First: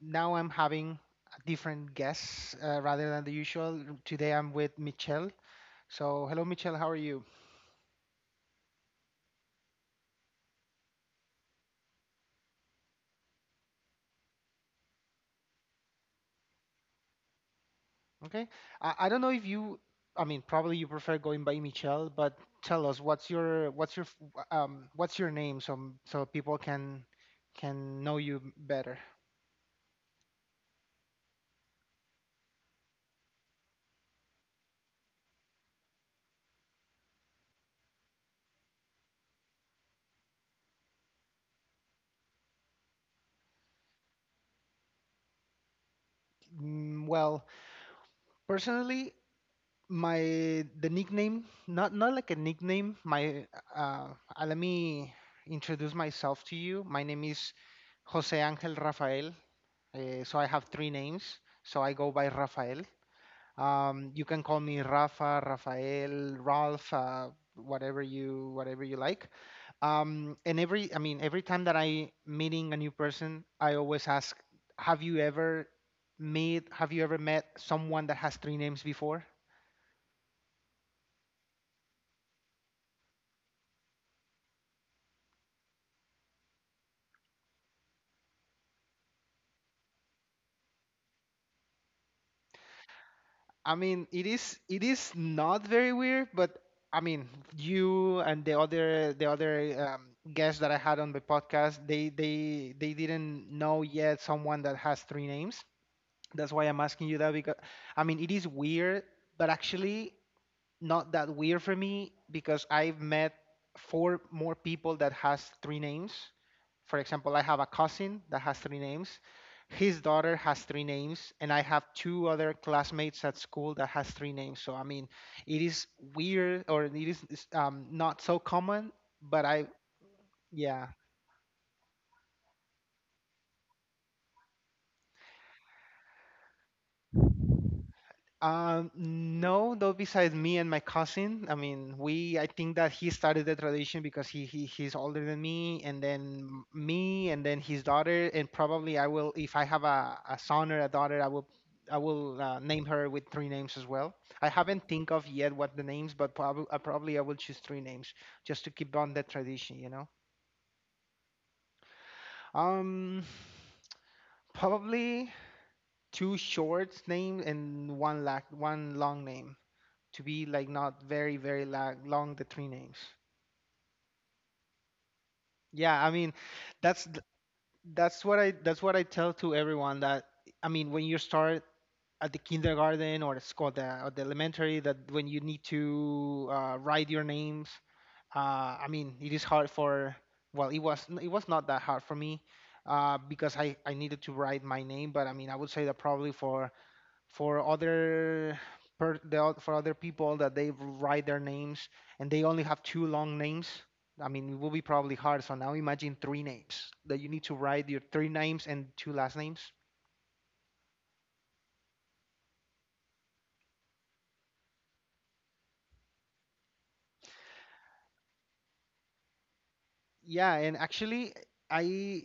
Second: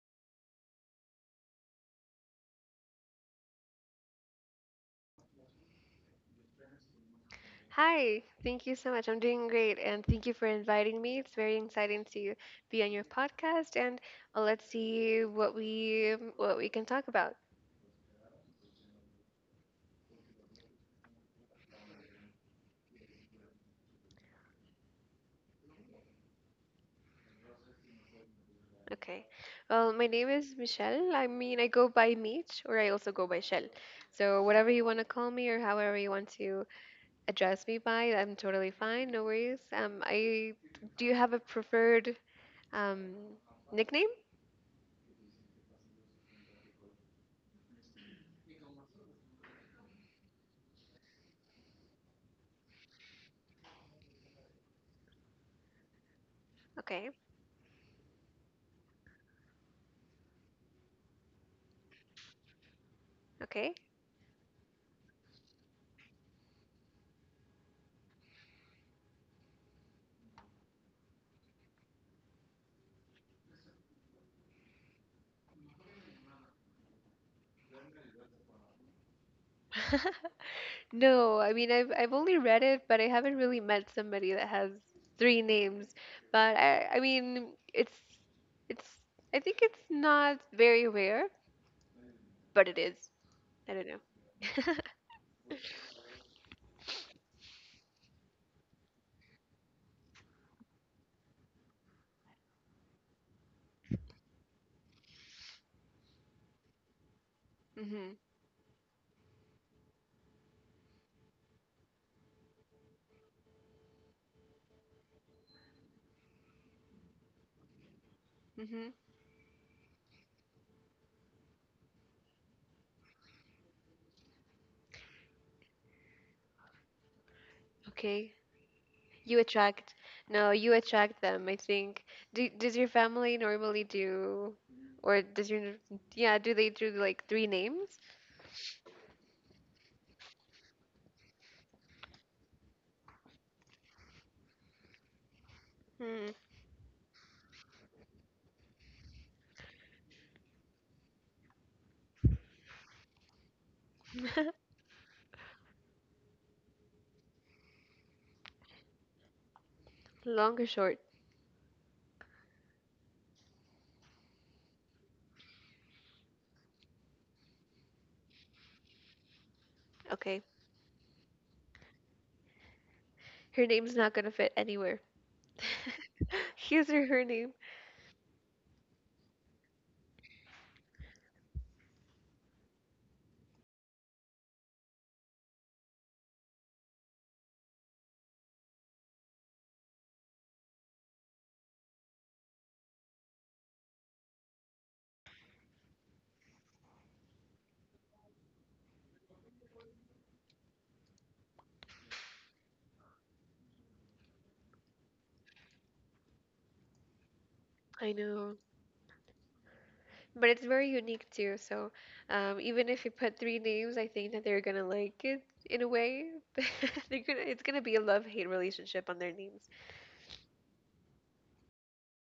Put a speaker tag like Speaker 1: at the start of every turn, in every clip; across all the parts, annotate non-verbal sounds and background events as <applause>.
Speaker 1: Now I'm having a different guests rather than the usual. Today, I'm with Michelle. So, hello, Michelle. How are you?
Speaker 2: Hi, thank you so much. I'm doing great, and thank you for inviting me. It's very exciting to be on your podcast, and let's see what we can talk about.
Speaker 1: Okay. I don't know if you. I mean, probably you prefer going by Michelle, but tell us what's your name so people can know you better.
Speaker 2: Okay. Well, my name is Michelle. I mean, I go by Meech, or I also go by Shell. So whatever you want to call me, or however you want to address me by, I'm totally fine. No worries. I do you have a preferred um nickname?
Speaker 1: Well, personally, my the nickname not like a nickname my uh, let me introduce myself to you. My
Speaker 2: Okay.
Speaker 1: name is Jose Angel Rafael. So I have three names, so I go by Rafael.
Speaker 2: Okay.
Speaker 1: You can call me Rafa, Rafael, Ralph, whatever you like. And every I mean Every time that I meeting a new person I always ask, have you ever met someone that has three names before?
Speaker 2: <laughs> No, I mean I've only read it, but I haven't really met somebody that has three names. But I mean it's I think it's not very rare, but it is.
Speaker 1: I
Speaker 2: I don't know.
Speaker 1: mean, it
Speaker 2: <laughs>
Speaker 1: is it is not very weird, but I mean, you and the other guests that I had on the podcast, they didn't know yet someone that has three names. That's why I'm asking you that. Because I
Speaker 2: Mhm.
Speaker 1: mean, it is weird, but actually, not that weird for me, because I've met four more people that has three names. For example, I have a cousin that has three
Speaker 2: Mhm.
Speaker 1: names. His daughter has three names, and I have two other classmates at school that has three names. So I mean, it is weird, or it's not
Speaker 2: Okay.
Speaker 1: so common,
Speaker 2: You
Speaker 1: but I
Speaker 2: attract. No, you
Speaker 1: yeah.
Speaker 2: attract them, I think. Do, does your family normally do or does your yeah, do they do like three names?
Speaker 1: No, though besides me and my cousin, I mean, I think that he started the tradition because he's older than
Speaker 2: Hmm.
Speaker 1: me, and then his daughter. And probably I will, if I have a son or a daughter, I will name her with three names as well. I
Speaker 2: <laughs>
Speaker 1: haven't think of yet what the names, but probably I will choose three names just to keep on that tradition, you know.
Speaker 2: Long or short?
Speaker 1: Um, Probably two short names and one long name, to
Speaker 2: Okay.
Speaker 1: be like not very long, long, the three names.
Speaker 2: Her name's not gonna fit anywhere.
Speaker 1: Yeah, I mean,
Speaker 2: <laughs> His
Speaker 1: that's
Speaker 2: or
Speaker 1: th-
Speaker 2: her name.
Speaker 1: that's what I tell to everyone that I mean when you start at the kindergarten, or it's called or the elementary, that when you need to write your names. I mean it is hard for, well it was not that hard for me because I needed to write my name. But I mean I would say that probably for other for other people that they write their names and they only have two long names, I mean, it will be probably hard. So now imagine three names that you need to write your
Speaker 2: I
Speaker 1: three
Speaker 2: know.
Speaker 1: names and two last names.
Speaker 2: But it's very unique too. So even if you put three names, I think that they're gonna like it in a way. <laughs> They're gonna it's gonna be a love hate relationship on their names.
Speaker 1: Yeah, and actually, I,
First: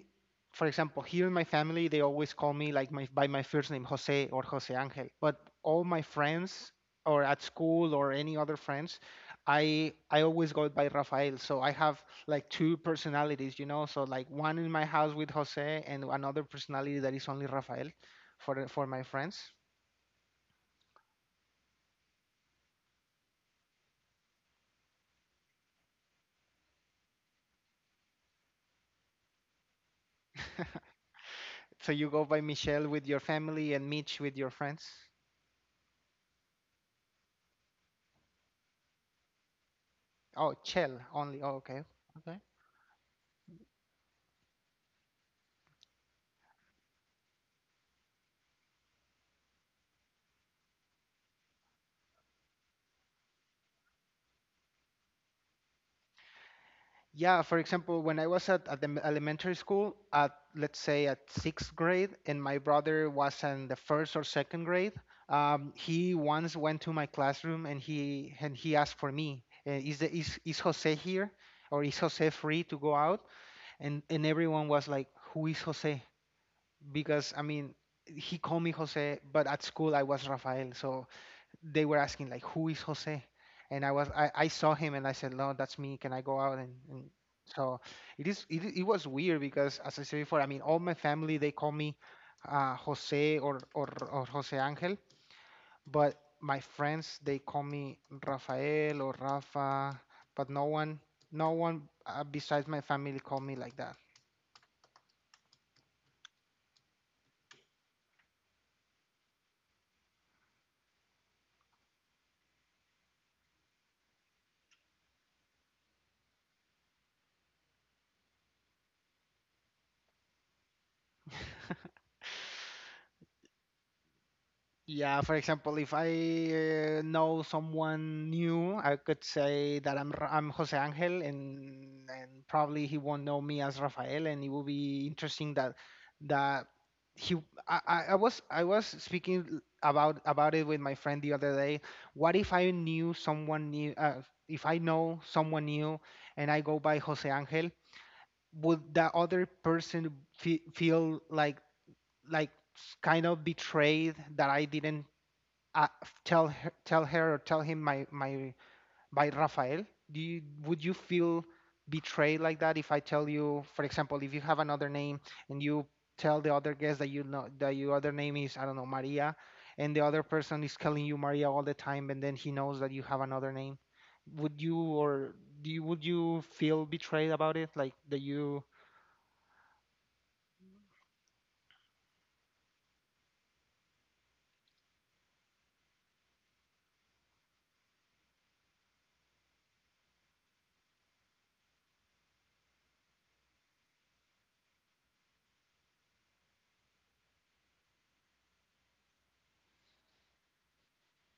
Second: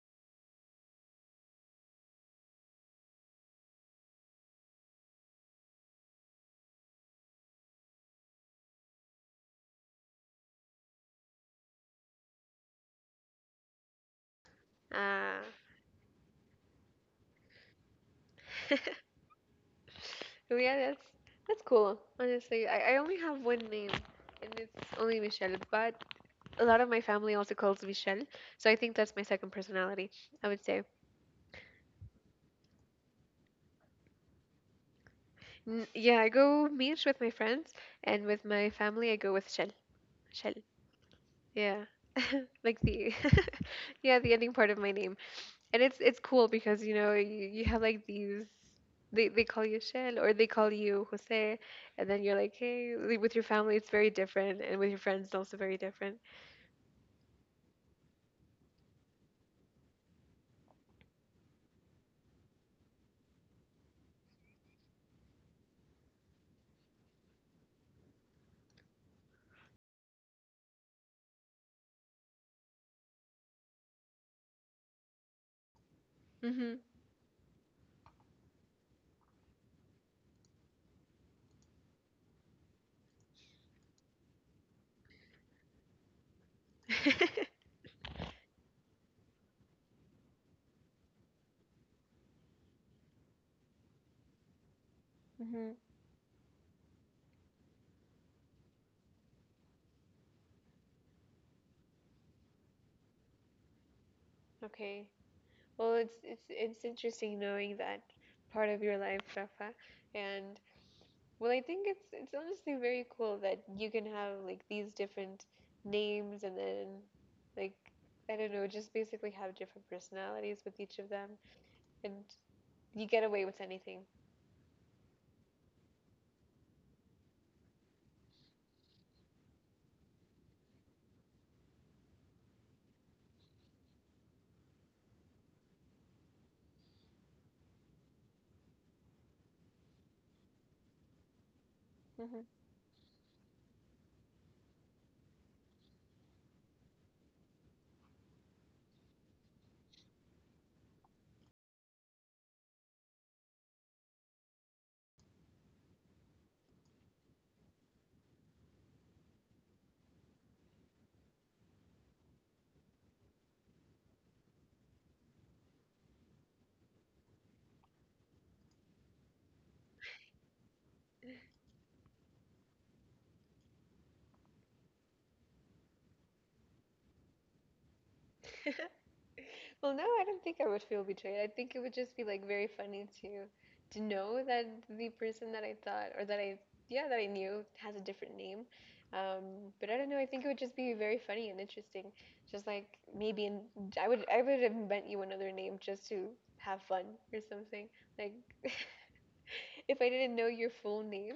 Speaker 1: for example, here in my family, they always call me like my by my first name, Jose or Jose Angel. But all my friends, or at school or any other friends, I always go by Rafael. So I have like two personalities, you know. So like one in my house with
Speaker 2: Ah. <laughs>
Speaker 1: Jose, and another personality that is only Rafael, for for my friends.
Speaker 2: But yeah, that's cool. Honestly, I only have one name and it's only Michelle, but a lot of my family also calls Michelle. So I think that's my second personality, I would say.
Speaker 1: <laughs> So you go by Michelle with your family and Mitch with your friends.
Speaker 2: Yeah, I go Mish with my friends and with my family I go with Shell.
Speaker 1: Oh,
Speaker 2: Shell.
Speaker 1: Chell only. Oh, okay.
Speaker 2: Yeah. <laughs> Like the <laughs> yeah, the ending part of my name. And it's cool because you know, you have like these they call you Shell or they call you Jose and then you're like, "Hey, like, with your family it's very different and with your friends it's also very different."
Speaker 1: Yeah, for example, when I was at, at elementary school, at let's say at sixth grade, and my brother was in the first or second grade, he once went to my classroom and he asked for me, is Jose here, or is Jose free to go out? And everyone was like, who is Jose?
Speaker 2: Mhm.
Speaker 1: Because I mean, he called me Jose, but at school I was Rafael, so they were asking like who is Jose. And I saw him and I said, no, that's me, can I go out? And
Speaker 2: <laughs>
Speaker 1: so it was weird, because as I said before, I mean, all my family they call me Jose, or or Jose Angel,
Speaker 2: Mhm.
Speaker 1: but my friends they call me Rafael or Rafa. But no one, besides my family, call me like that.
Speaker 2: Okay. Well, it's interesting knowing that part of your life, Rafa. And well, I think it's honestly very cool that you can have like these different names and then like I don't know, just basically have different personalities with each of them and you get away with anything.
Speaker 1: Yeah, for example, if I know someone new, I could say that I'm Jose Angel, and probably he won't know me as Rafael, and it will be interesting that that he I was speaking about it with my friend the other day. What if I knew someone new? If I know someone new, and I go by Jose Angel, would that other person fe feel like like kind of betrayed that I didn't uh, tell her or tell him my by Rafael? Do you would you feel betrayed like that if I tell you, for example, if you have another name and you tell the other guest that you know that your other name is I don't know Maria, and the other person is calling you Maria all the time, and then he knows that you have another name? Would you, would you feel betrayed about it? Like that you
Speaker 2: <laughs> Well, no, I don't think I would feel betrayed. I think it would just be like very funny to know that the person that I thought or that I yeah, that I knew has a different name. But I don't know, I think it would just be very funny and interesting. Just like maybe in, I would invent you another name just to have fun or something. Like <laughs> if I didn't know your full name,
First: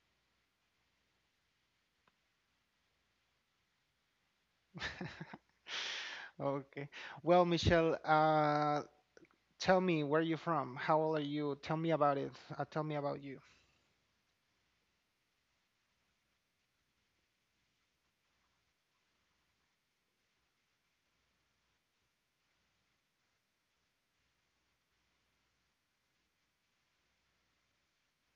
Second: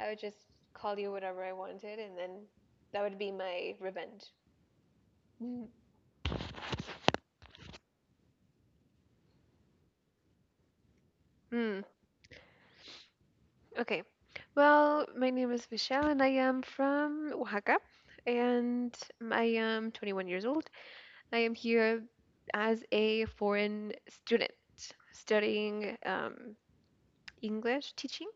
Speaker 2: I would just call you whatever I wanted and then that would be my revenge. <laughs>
Speaker 1: okay? Well, Michelle, tell me where you're from. How old are you? Tell
Speaker 2: Hmm.
Speaker 1: me about it. Tell me about you.
Speaker 2: Okay. Well, my name is Michelle and I am from Oaxaca and I am 21 years old. I am here as a foreign student studying English teaching.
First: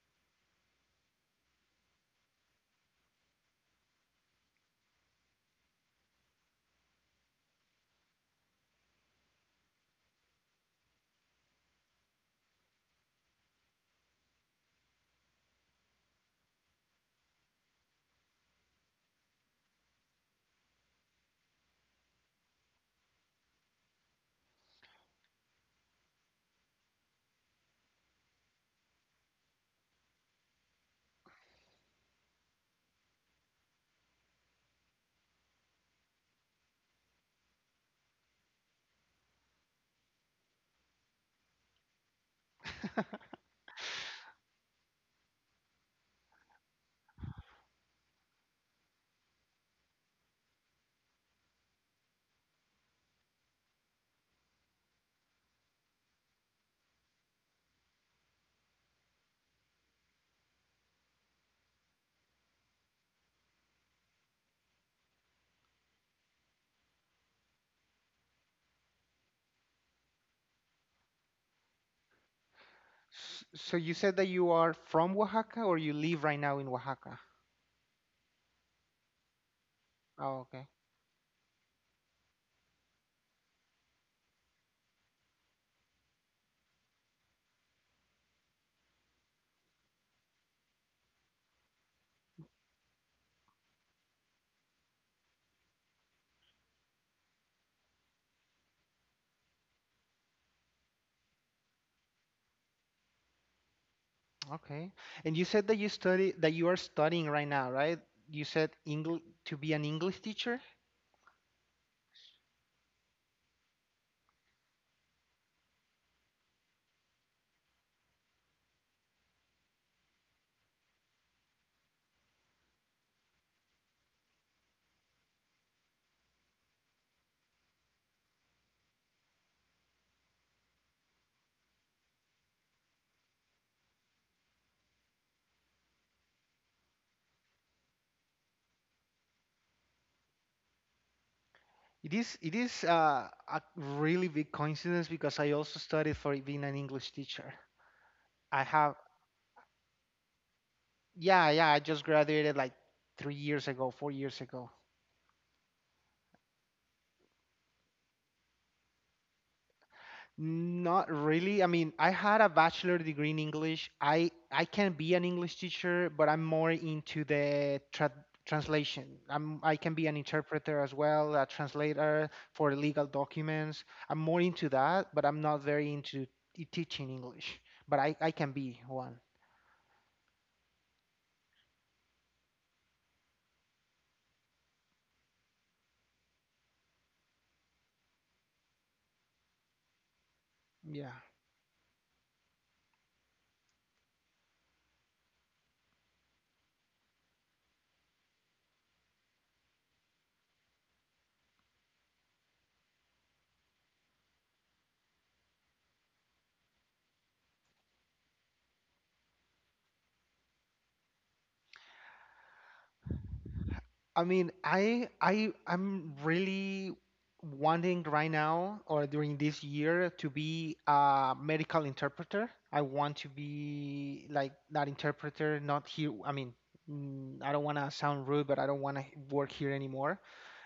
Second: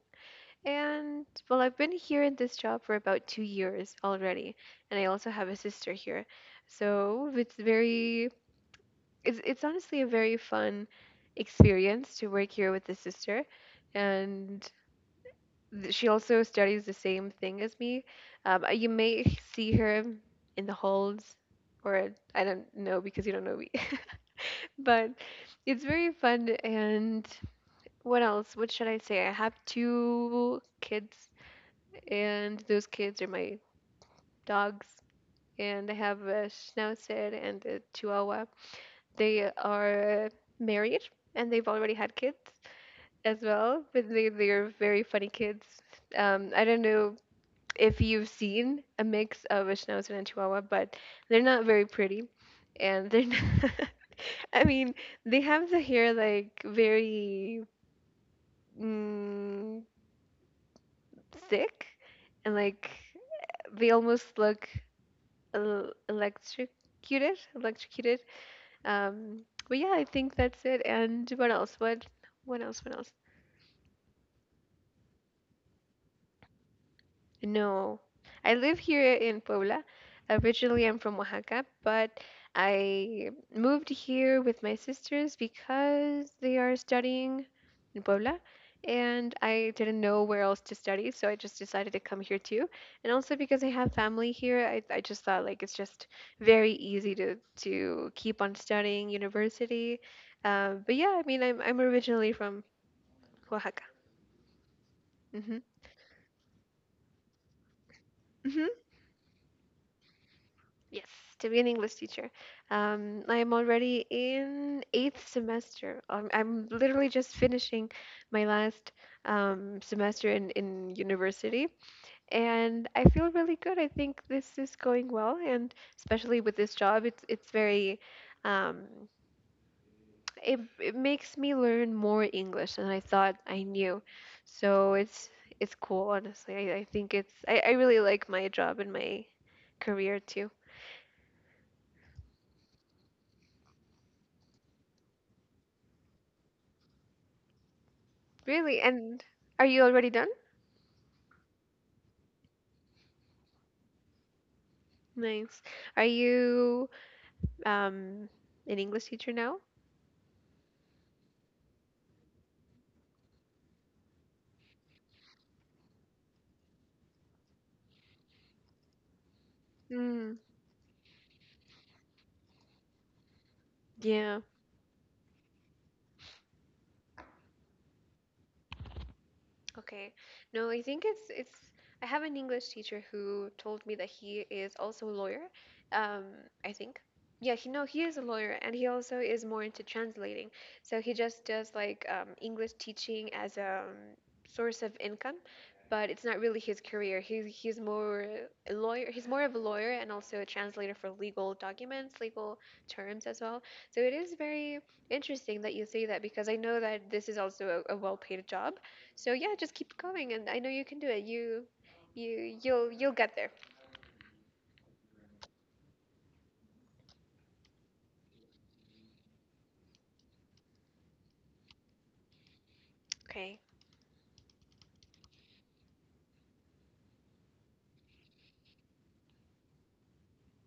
Speaker 2: And well, I've been here in this job for about two years already, and I also have a sister here. So it's very, it's honestly a very fun experience to work here with the sister. And she also studies the same thing as me. You may see her in the halls, or I don't know because you don't know me. <laughs> But it's very fun. And what else? What should I say? I have two kids, and those kids are my dogs. And I have a Schnauzer and a Chihuahua. They are married, and they've already had kids as well. But they are very funny kids. I don't know if you've seen a mix of a schnauzer and chihuahua, but they're not very pretty. And they're not, <laughs> I mean, they have the hair like very mm, thick and like they almost look electrocuted. Um, but yeah, I think that's it. And what else? What What else?
Speaker 1: So you said that you are from Oaxaca, or you live right now in Oaxaca?
Speaker 2: No, I live here in Puebla.
Speaker 1: Oh, okay.
Speaker 2: Originally, I'm from Oaxaca, but I moved here with my sisters because they are studying in Puebla, and I didn't know where else to study, so I just decided to come here too. And also because I have family here, I just thought like it's just very easy to keep on studying university. But yeah, I mean, I'm originally from Oaxaca.
Speaker 1: Okay. And you
Speaker 2: Hmm.
Speaker 1: said that you study, that you are studying right now, right? You
Speaker 2: Hmm.
Speaker 1: said English to be an English teacher?
Speaker 2: Yes, to be an English teacher. I am already in eighth semester. I'm literally just finishing my last semester in university, and I feel really good. I think this is going well, and especially with this job, it's very um, it it makes me learn more English than I thought I knew. So it's cool, honestly. I think it's I really like my job and my career too.
Speaker 1: It is a really big coincidence, because I also studied for being an English teacher. I
Speaker 2: Really?
Speaker 1: have
Speaker 2: And are you already done?
Speaker 1: yeah, I just graduated like 3 years ago, 4 years ago.
Speaker 2: Nice. Are you um an English teacher now?
Speaker 1: Not really. I mean, I had a bachelor degree in English. I can be an English teacher, but I'm more into the translation. I can be an
Speaker 2: Mm,
Speaker 1: interpreter as well, a translator for legal documents. I'm
Speaker 2: yeah.
Speaker 1: more into that, but I'm not very into teaching English. But I can be one.
Speaker 2: Okay. No, I think it's I have an English teacher who told me that he is also a lawyer. Um, I think. Yeah, he no, he is a lawyer and he also is more into translating. So
Speaker 1: Yeah.
Speaker 2: he just does like English teaching as a source of income. But it's not really his career. He's more a lawyer. He's more of a lawyer and also a translator for legal documents, legal terms as well. So it is very interesting that you say that because I know that this is also a well-paid job. So yeah, just keep going, and I know you can do it. You'll get there.
Speaker 1: I mean, I'm really wanting right now, or during this year, to be a medical interpreter. I want to
Speaker 2: Okay.
Speaker 1: be like that interpreter, not here. I mean, I don't want to sound rude, but I don't want to work here anymore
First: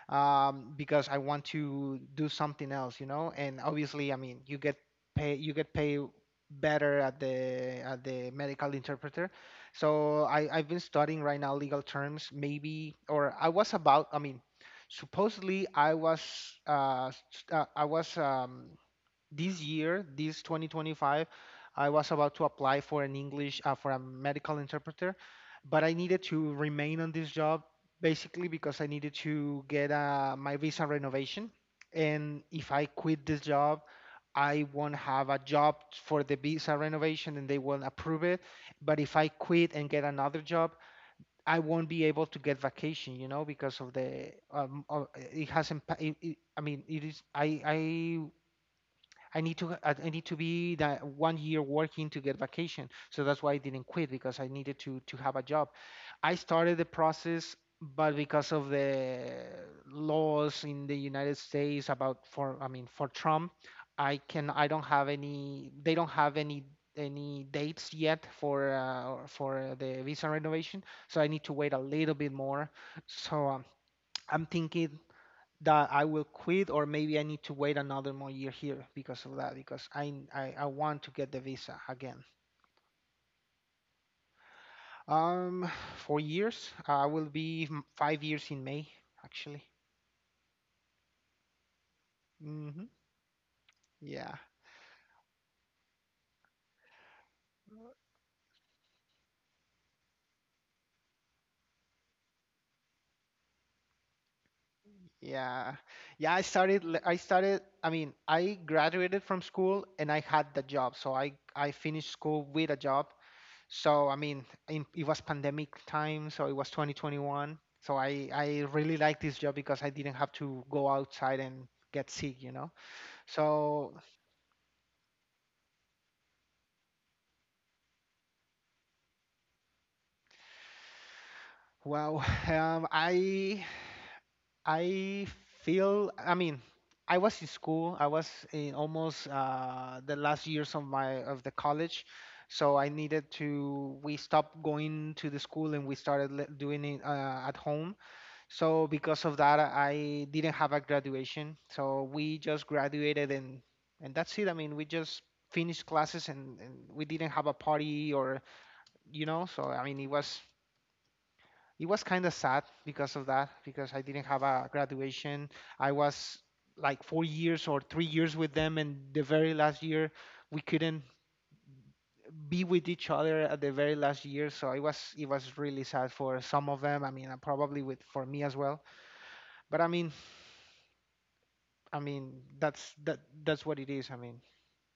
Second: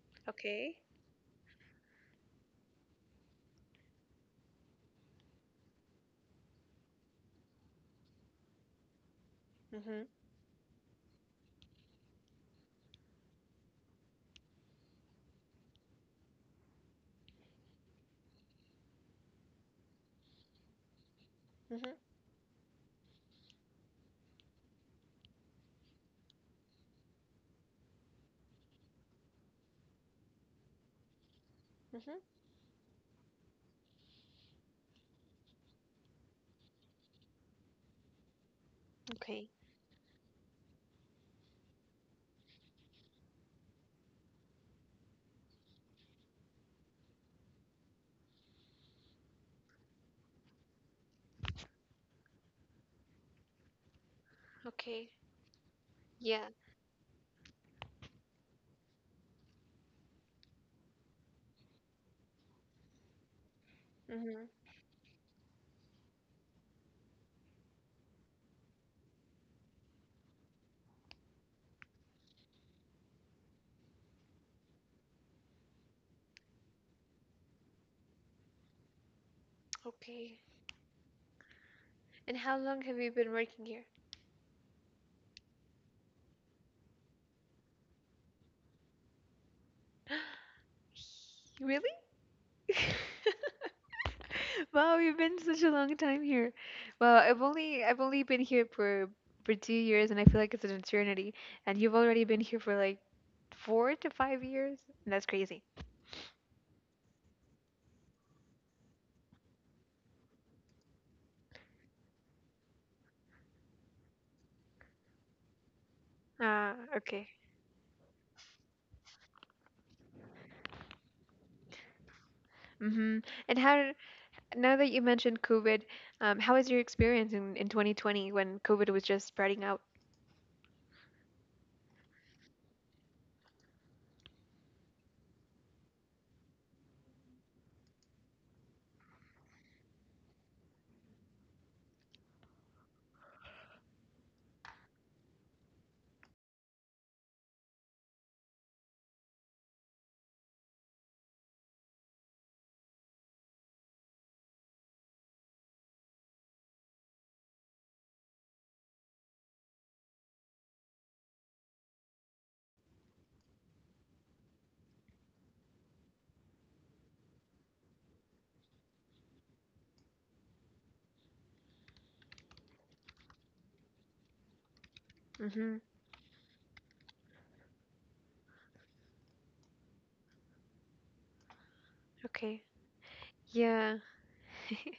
Speaker 2: Okay.
Speaker 1: because I want to do something else, you know. And obviously, I mean, you get paid better at the medical interpreter.
Speaker 2: Mhm.
Speaker 1: So I've been studying right now legal terms, maybe, or I was about. I mean, supposedly I was s- I was this year, this 2025, I
Speaker 2: Mhm.
Speaker 1: was about to apply for an English for a medical interpreter, but I needed to remain on this job, basically because I needed to get my visa renovation.
Speaker 2: Mhm.
Speaker 1: And if I quit this job, I won't have a job for the visa renovation, and they won't approve it. But if I
Speaker 2: Okay.
Speaker 1: quit and get another job, I won't be able to get vacation, you know, because of the it hasn't It, I mean, it is. I I need to be that 1 year working to get vacation. So that's why I didn't quit, because I needed to
Speaker 2: Okay.
Speaker 1: have a job. I
Speaker 2: Yeah.
Speaker 1: started the process, but because of the laws in the United States, about for, I mean, for Trump,
Speaker 2: Mhm.
Speaker 1: I don't have any, they don't have any dates yet for the visa renovation. So I need to wait a little bit more. So I'm thinking that I will quit, or maybe I need to wait another more year here because of that, because
Speaker 2: Okay.
Speaker 1: I want to get the visa again.
Speaker 2: And how long have you been working here?
Speaker 1: Um, 4 years. I will be 5 years in May, actually.
Speaker 2: <gasps> Really? <laughs>
Speaker 1: Hmm. Yeah,
Speaker 2: Wow, you've been such a long time here. Well, I've only been here for two years, and I feel like it's an eternity. And you've already been here for like four to five years. That's crazy.
Speaker 1: yeah, yeah. I started. I mean, I graduated from school and I had the job. So I finished school with a job. So I mean, it was pandemic time, so it was
Speaker 2: Ah, okay.
Speaker 1: 2021. So I really liked this job, because I didn't have to go outside and get sick, you know.
Speaker 2: Mm-hmm. And how,
Speaker 1: So
Speaker 2: now that you mentioned COVID, how was your experience in 2020 when COVID was just spreading out?
Speaker 1: well, <laughs> I feel, I mean, I was in school. I was in almost the last years of my of the college, so I needed to. We stopped going to the school and we started doing it at home. So because of that, I didn't have a graduation. So we just graduated and that's it. I mean, we just finished classes, and we didn't have a party or you know. So I mean, it was kind of sad because of that, because I didn't have a graduation. I was like 4 years or 3 years with them, and the very last year we couldn't be with each other at the very last year. So it was
Speaker 2: Mm-hmm.
Speaker 1: really sad for some of them. I mean, and probably with for me as well. But I mean,
Speaker 2: Okay.
Speaker 1: that's what it
Speaker 2: Yeah.
Speaker 1: is. I mean.
Speaker 2: <laughs>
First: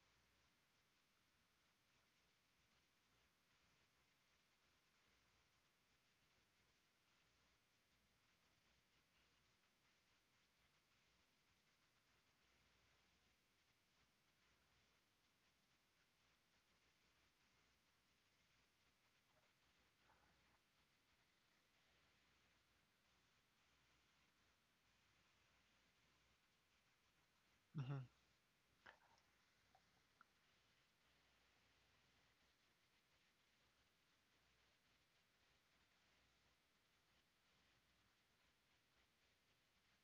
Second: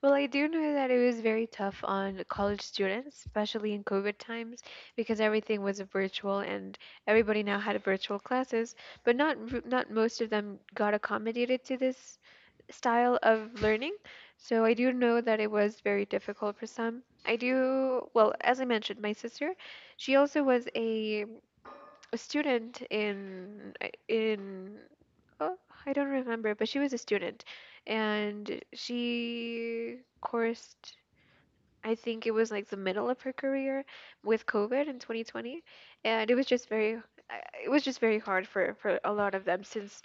Speaker 2: Well, I do know that it was very tough on college students, especially in COVID times, because everything was virtual and everybody now had virtual classes, but not most of them got accommodated to this style of learning. So I do know that it was very difficult for some. I do, well, as I mentioned, my sister, she also was a student in oh, I don't remember, but she was a student
Speaker 1: Hmm.
Speaker 2: and she coursed I think it was like the middle of her career with COVID in 2020, and it was just very it was just very hard for a lot of them, since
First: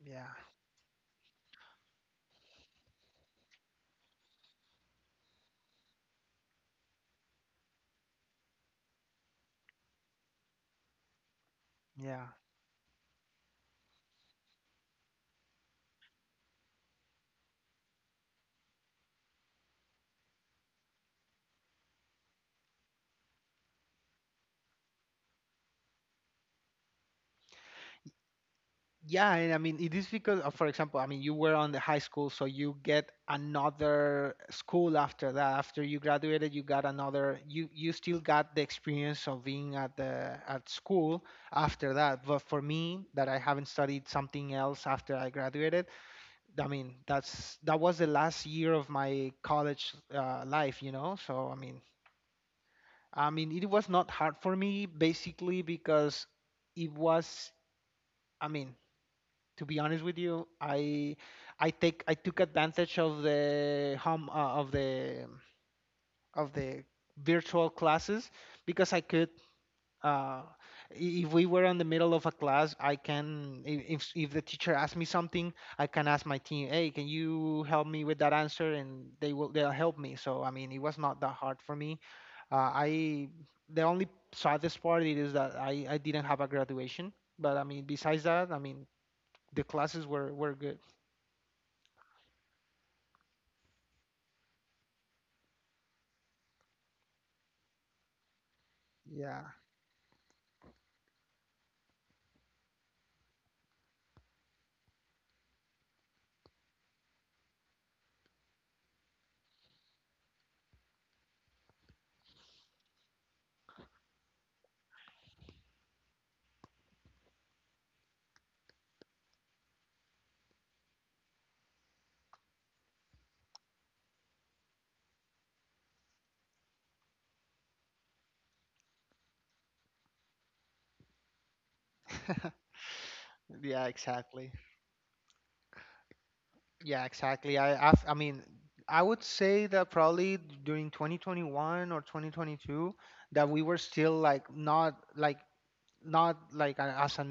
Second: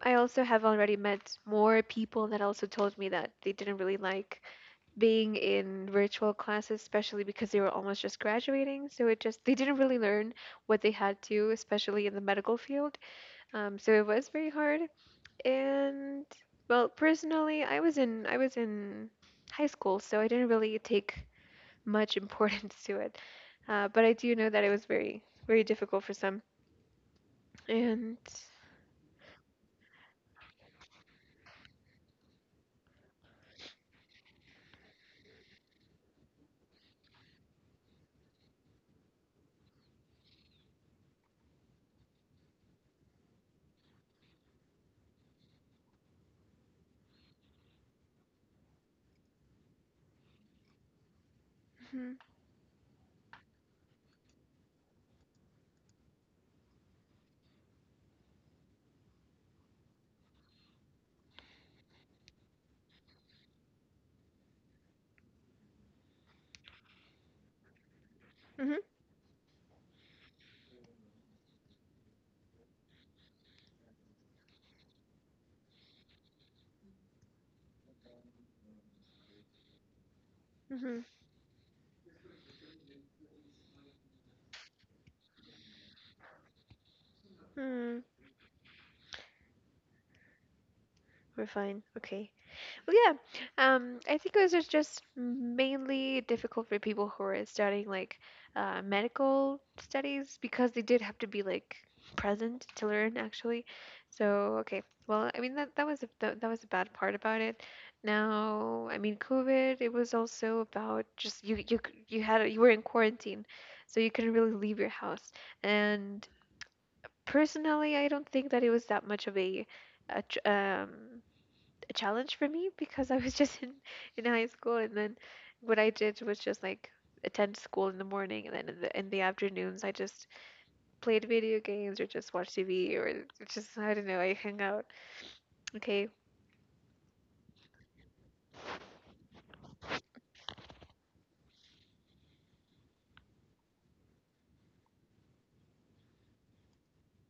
Speaker 2: I
Speaker 1: Yeah,
Speaker 2: also have already met more people that also told me that they didn't really like being in virtual classes, especially because they were almost just graduating, so it just they didn't really learn what they had to, especially in the
Speaker 1: yeah,
Speaker 2: medical field. So it was very hard. And well personally I was in high school, so I didn't really take much <laughs> importance to it. But I do know that it was very, very difficult for some. And.
Speaker 1: yeah. And I mean, it is because, for example, I mean, you were on the high school, so you get another school after that. After you graduated, you got another. You still got the experience of being at school after that. But for me, that I haven't studied something else after I graduated, I mean, that was the last year of my college life. So I mean,
Speaker 2: Hmm.
Speaker 1: it was not hard for me basically because it was. I mean, to be honest with you, I took advantage of the home of the virtual classes
Speaker 2: Hmm.
Speaker 1: because I could. Uh, if we were in the middle of a class, I can I- if the teacher asks me something, I can ask my team, "Hey, can you help me with that answer?" And they'll help me. So I mean, it was
Speaker 2: Hmm.
Speaker 1: not that hard for me. Uh, I the only saddest part it is that I didn't have a graduation, but I mean
Speaker 2: Hmm.
Speaker 1: besides that, I mean the classes were good.
Speaker 2: We're fine. Okay. Well, yeah, I think those are just mainly difficult for people who are studying like
Speaker 1: Yeah,
Speaker 2: medical studies because they did have to be like present to learn actually. So okay, well, I mean that that was a bad part about it. Now, I mean, COVID, it was also about just you were in quarantine, so you couldn't really leave your house. And personally, I don't think that it was that much of a a challenge for me because I was <laughs> just in high school and then what I did was just like attend school in the morning and then in the afternoons I just played video games or just watched TV or just
Speaker 1: yeah,
Speaker 2: I don't know I
Speaker 1: exactly.
Speaker 2: hung out. Okay.
Speaker 1: Yeah, exactly. I mean I would say that probably during 2021 or 2022 that we were still like not like as a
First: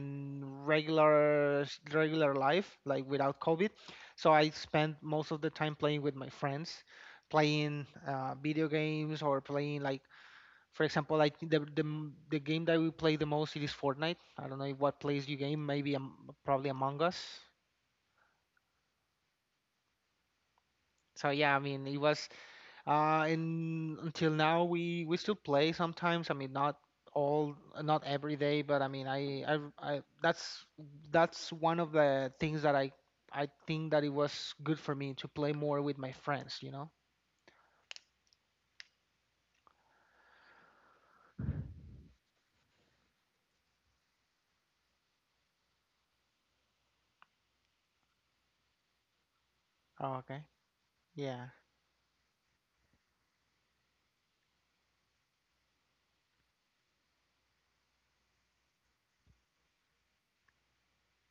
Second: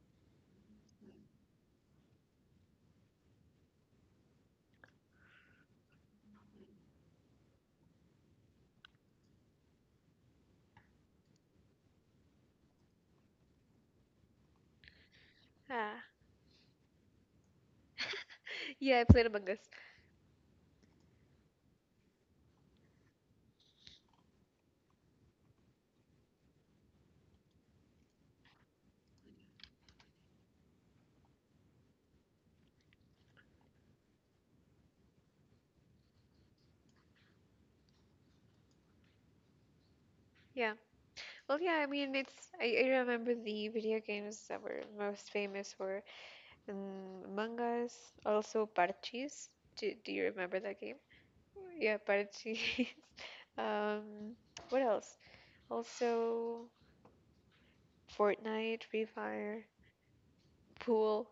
Speaker 1: regular regular life like without covid, so I spent most of the time playing with my friends, playing video games or playing, like, for example, like the game that we play the most, it is fortnite. I don't know what plays you game. Maybe,
Speaker 2: Ah.
Speaker 1: probably among us.
Speaker 2: Yeah, I played Among Us.
Speaker 1: So yeah, I mean it was. And until now, we still play sometimes. I mean, not all, not every day, but I mean, I that's one of the things that I think that it was good for me to play more with my friends, you know?
Speaker 2: Yeah, well yeah I mean it's I remember the video games that were most famous were Among Us, also Parchis, do, do
Speaker 1: Oh,
Speaker 2: you
Speaker 1: okay.
Speaker 2: remember that game?
Speaker 1: Yeah.
Speaker 2: Yeah, Parchis. <laughs> Um, what else? Also, Fortnite, Free Fire, Pool.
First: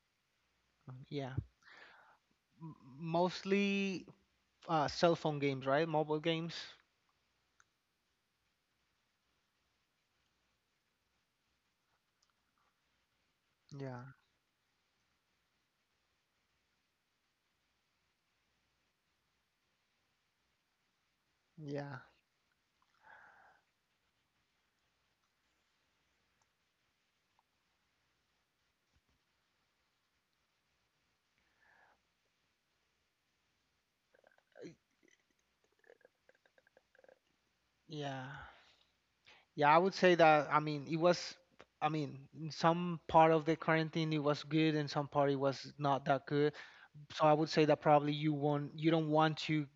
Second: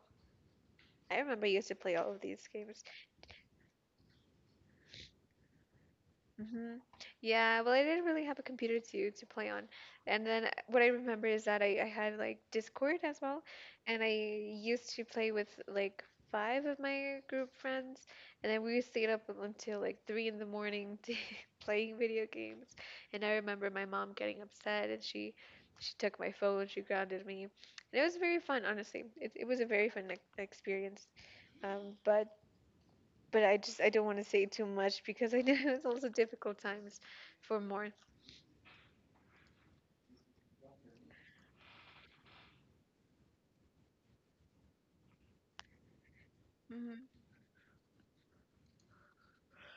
Speaker 1: Mm,
Speaker 2: I
Speaker 1: yeah.
Speaker 2: remember I used to play all of these games.
Speaker 1: Mostly cell phone games, right? Mobile games.
Speaker 2: Mhm. Yeah, well, I didn't really have a computer to play on. And then what I remember is that I had like Discord as well, and I
Speaker 1: Yeah.
Speaker 2: used to play with like 5 of my group friends, and then we stayed up until like 3 in the morning <laughs> to playing
Speaker 1: Yeah.
Speaker 2: video games. And I remember my mom getting upset, and she took my phone, she grounded me, and it was very fun, honestly. It was a very fun experience. Um, but but I don't want to say too much because I know <laughs> it's also difficult times for more.
Speaker 1: Yeah. Yeah, I would say that, I mean, it was, I mean, in some part of the quarantine it was good and some part it was not that good.
Speaker 2: Hmm.
Speaker 1: So I would say that probably you don't want to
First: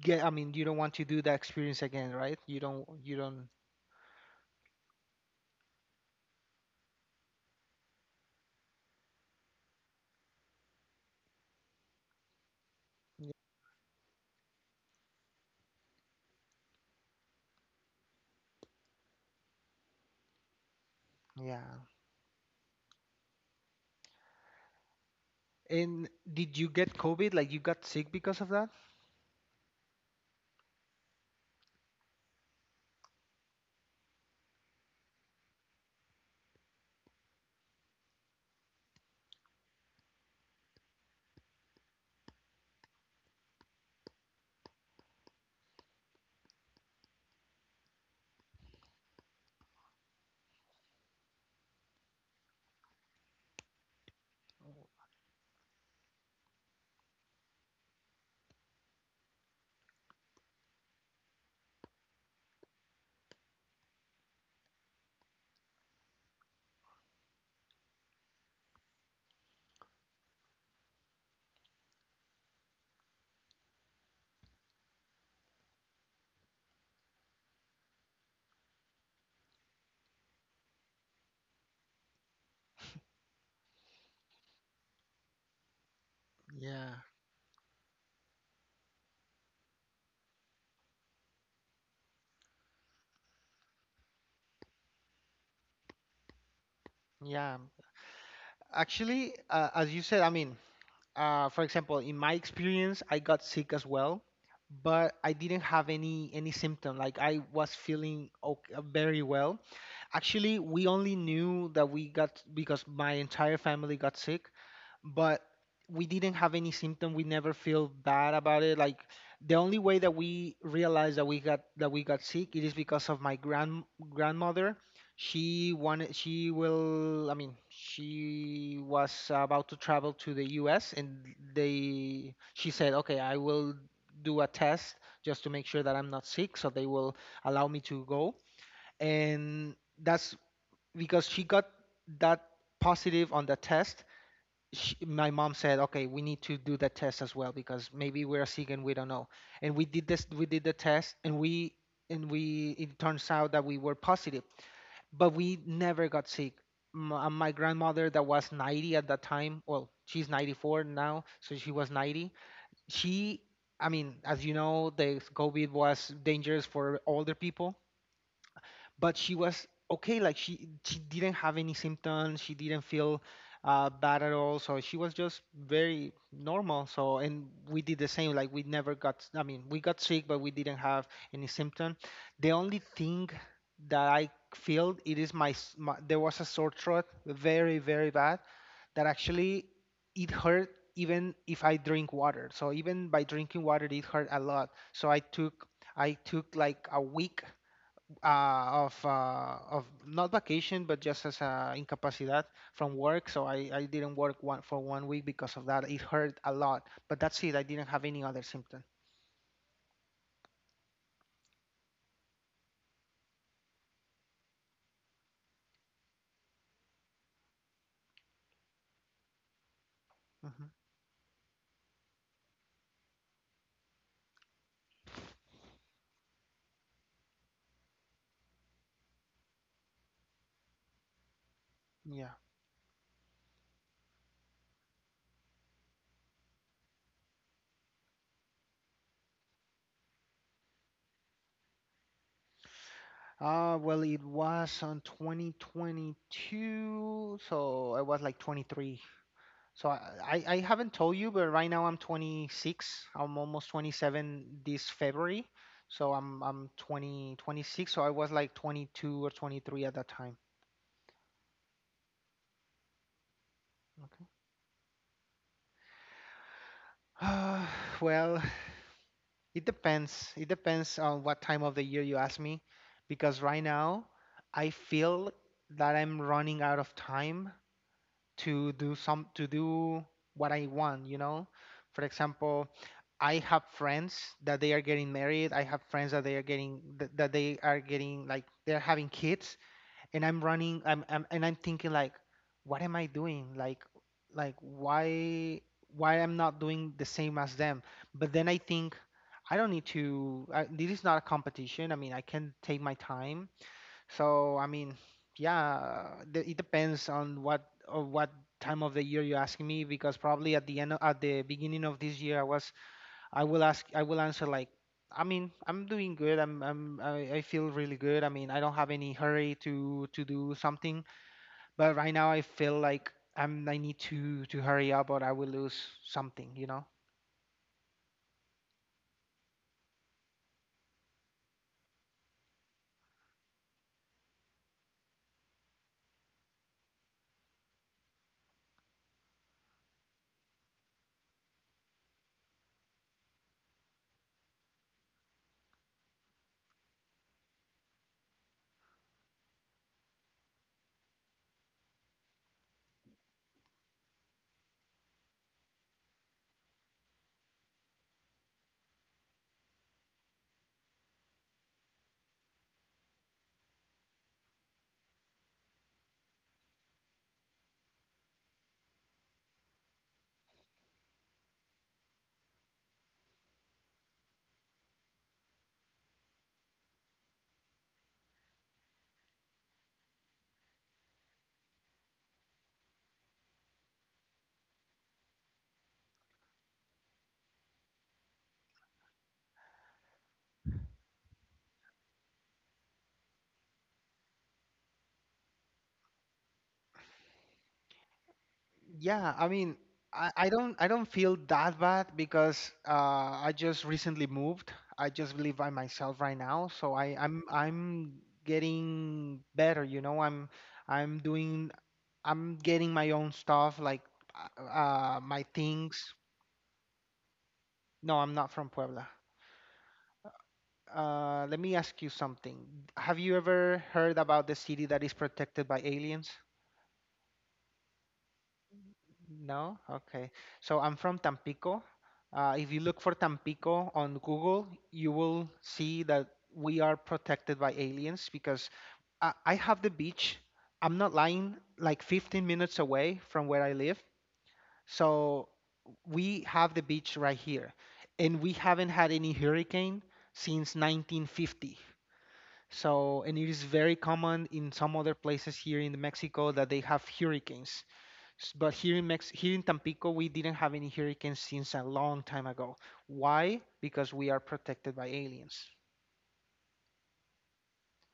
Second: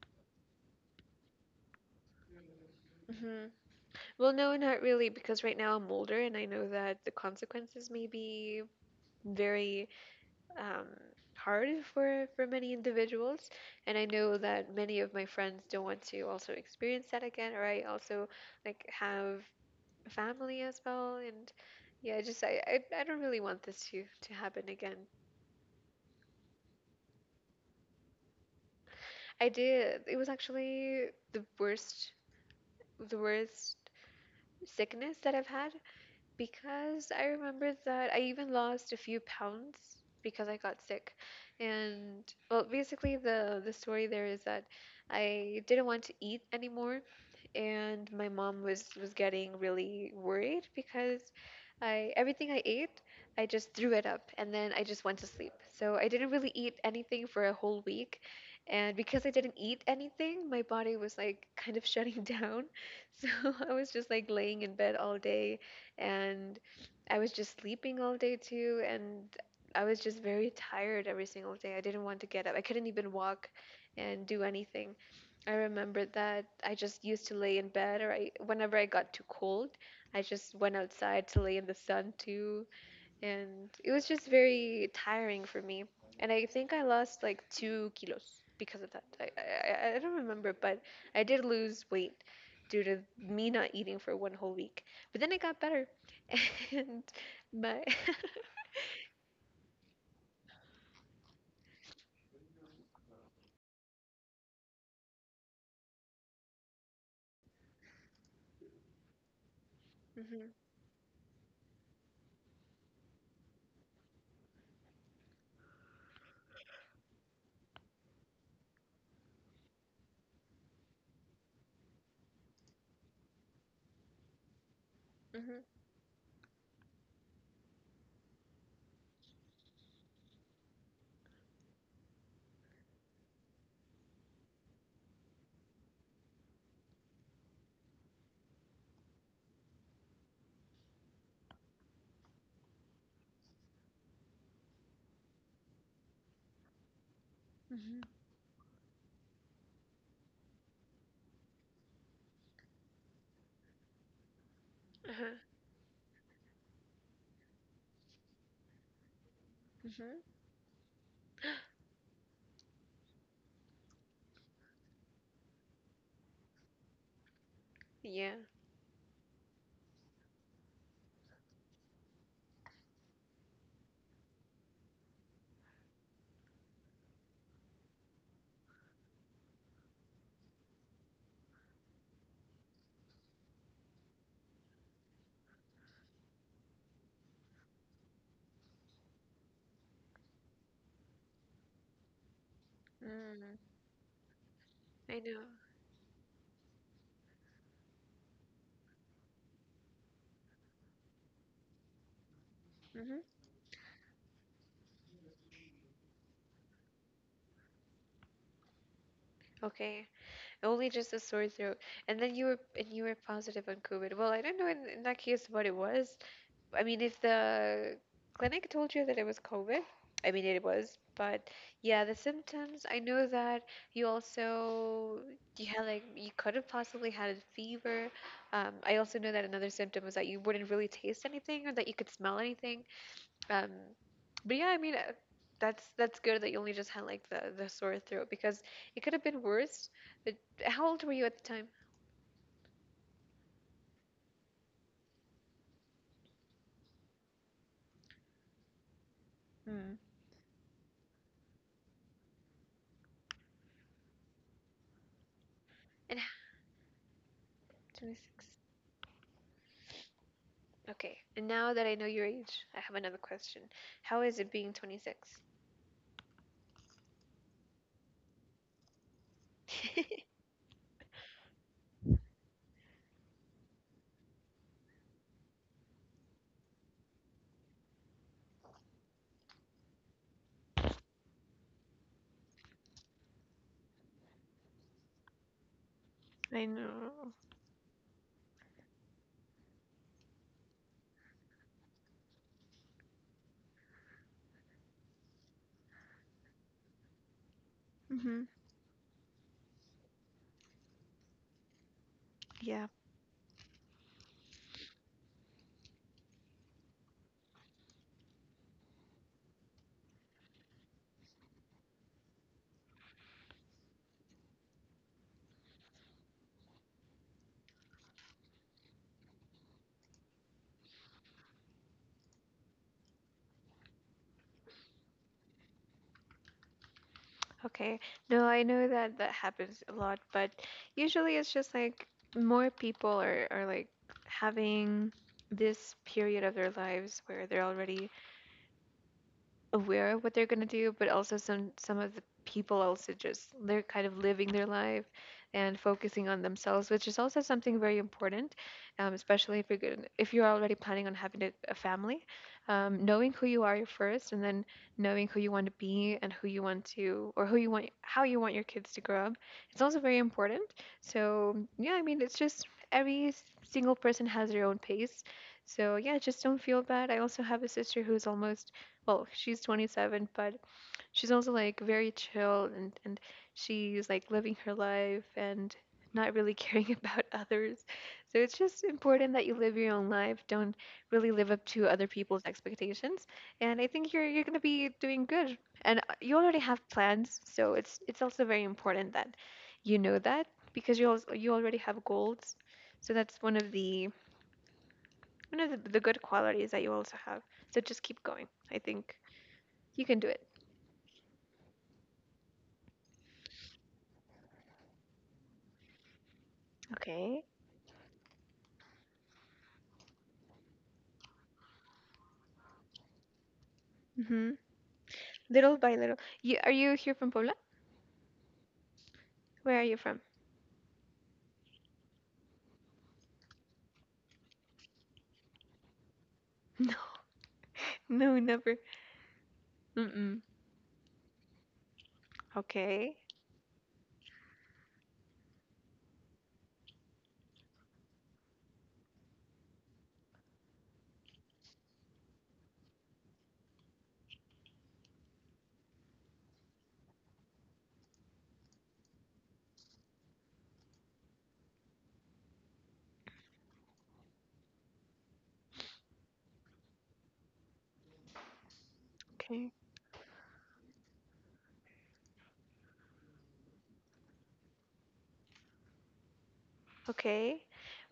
Speaker 1: get, I mean, you don't want to do that experience again, right? You
Speaker 2: Hmm.
Speaker 1: don't,
Speaker 2: Well, no, not really, because right now I'm older and I know that the consequences may be very um, hard for many individuals, and I know that many of my friends don't want to also experience that again, or I also like have a family as well, and
Speaker 1: Yeah.
Speaker 2: yeah, I just I don't really want this to happen again.
Speaker 1: And did you get COVID? Like you got sick because of that?
Speaker 2: I did. It was actually the worst sickness that I've had because I remember that I even lost a few pounds because I got sick. And well, basically the story there is that I didn't want to eat anymore, and my mom was getting really worried because I everything I ate, I just threw it up and then I just went to sleep. So I didn't really eat anything for a whole week. And because I didn't eat anything, my body was like kind of shutting down. <laughs> So I was just like laying in bed all day and I was just sleeping all day too, and I was just very tired every single day. I didn't want to get up. I couldn't even walk and do anything. I remember that I just used to lay in bed, or whenever I got too cold, I just went outside to lay in the sun too, and it was just very tiring for me and I think I
Speaker 1: Yeah,
Speaker 2: lost like 2 kilos because of that. I don't remember, but I did lose weight due to me not eating for one whole week. But then I got better, <laughs> and
Speaker 1: yeah.
Speaker 2: my <laughs>
Speaker 1: Actually, as you said, I mean, for example, in my experience, I got sick as well, but I didn't have any symptom. Like I was feeling okay, very well.
Speaker 2: Mhm.
Speaker 1: Actually, we only knew that we got because my entire family got sick, but we didn't have any symptom. We never feel bad about it. Like the only way that we realized that we got sick, it is because of my grandmother.
Speaker 2: Mhm.
Speaker 1: She wanted. She will. I mean, she was about to travel to the U.S. and they. She said, "Okay, I will do a test just to make sure that I'm not sick, so they will allow me to go." And that's because she got that positive on the test. Sh My mom said, "Okay, we need to do that test as well because
Speaker 2: Mhm.
Speaker 1: maybe we're sick and we don't know." And we did this. We did the test, and we it turns out that we were positive, but
Speaker 2: Uh-huh.
Speaker 1: we never got sick. My grandmother, that was 90 at that time, well,
Speaker 2: Mhm.
Speaker 1: she's 94 now, so she was 90. She, I mean, as you know, the COVID was dangerous for older people,
Speaker 2: Yeah.
Speaker 1: but she was okay, like she didn't have any symptoms. She didn't feel bad at all, so she was just very normal. So and we did the same, like we never got. I mean, we got sick but we didn't have any symptom. The only thing that I feel, it is my, s- my there was a sore throat, very, very bad, that actually it hurt even if I drink water. So even by
Speaker 2: Mm,
Speaker 1: drinking water it hurt a lot, so i
Speaker 2: I know.
Speaker 1: took i took like a week of not vacation, but just as a incapacidad from
Speaker 2: Mhm.
Speaker 1: work. So I didn't work 1 week because of that. It hurt a lot, but that's it. I didn't have any other symptom.
Speaker 2: Okay, only just a sore throat, and then you were positive on COVID. Well, I don't know in that case what it was, I mean, if the clinic told you that it was COVID, I mean, it
Speaker 1: Hmm.
Speaker 2: was, but yeah, the symptoms, I know that you also, you had like, you could have possibly had a fever. I also know that another symptom was that you wouldn't really taste anything or that you could
Speaker 1: Yeah.
Speaker 2: smell anything. Um, but yeah, I mean, that's good that you only just had like the sore throat because it could have been worse. But how old were you at the time?
Speaker 1: Well, it was on 2022, so I was like 23. So
Speaker 2: Hmm.
Speaker 1: I haven't told you, but right now I'm 26. I'm almost 27 this February. So
Speaker 2: And
Speaker 1: I'm 20 26. So I was
Speaker 2: 26.
Speaker 1: like 22 or 23 at that time.
Speaker 2: Okay, and now that I know your age, I have another question. How
Speaker 1: Okay.
Speaker 2: is it being 26?
Speaker 1: <sighs> Uh, well, it depends.
Speaker 2: <laughs>
Speaker 1: It depends on what time of the year you ask me, because right now I feel that I'm running out of time to do what I want, you know? For example, I have friends that they are getting married. I have friends that they are getting, like, they're having kids, and I'm running I'm and I'm thinking, like, what am I doing, like, why I'm not doing the same as them, but
Speaker 2: Hmm.
Speaker 1: then I think I don't need to. This is not a competition. I mean I can take
Speaker 2: Yeah.
Speaker 1: my time, so I mean, yeah, it depends on what time of the year you're asking me, because probably at the beginning of this year I was. I will ask. I will answer like, I mean, I'm doing good. I feel really good. I mean, I don't have any hurry to do something. But right now, I feel like I need to hurry up, or I will lose something.
Speaker 2: Okay. No, I know that that happens a lot, but usually it's just like more people are like having this period of their lives where they're already aware of what they're gonna do, but also some of the people also just they're kind of living their life and focusing on themselves, which is also something very important, especially if you're good, if you're already planning on having a family, knowing who you are first, and then knowing who you want to be and who you want to or who you want how you want your kids to grow up. It's also very important. So yeah, I mean it's just every single person has their own pace. So yeah, just don't feel bad. I also have a sister who's almost, well, she's 27, but she's also like very chill and she's like living her life and not really <laughs> caring about others. So it's just important that you live your own life. Don't really live up to other people's expectations. And I think you're gonna be doing good. And you already have plans, so it's also very important that you know that because you already have goals. So that's one of the good qualities that you also have. So just keep going. I think
Speaker 1: Yeah. I mean,
Speaker 2: you can do it.
Speaker 1: I don't feel that bad because I just recently moved. I just live by myself right now, so I. I'm.
Speaker 2: Okay.
Speaker 1: I'm getting better. I'm doing I'm getting my own stuff, like
Speaker 2: Hmm.
Speaker 1: my
Speaker 2: Little by
Speaker 1: things.
Speaker 2: little. You are you here from Puebla?
Speaker 1: No, I'm not from Puebla.
Speaker 2: Where are you from?
Speaker 1: Let me ask you something. Have you ever heard about the city that is protected by aliens?
Speaker 2: <laughs> No, no, never.
Speaker 1: No? Okay.
Speaker 2: Mm-mm.
Speaker 1: So I'm from Tampico. If you look for
Speaker 2: Okay.
Speaker 1: Tampico on Google, you will see that we are protected by aliens because I have the beach. I'm not lying, like 15 minutes away from where I live. So we have the beach right here, and we haven't had any hurricane since 1950. So, and it is very common in some other places here in Mexico that they have hurricanes. But here in
Speaker 2: Okay.
Speaker 1: Tampico, we didn't have any hurricanes since a long time ago. Why? Because we are protected by aliens.
Speaker 2: Okay.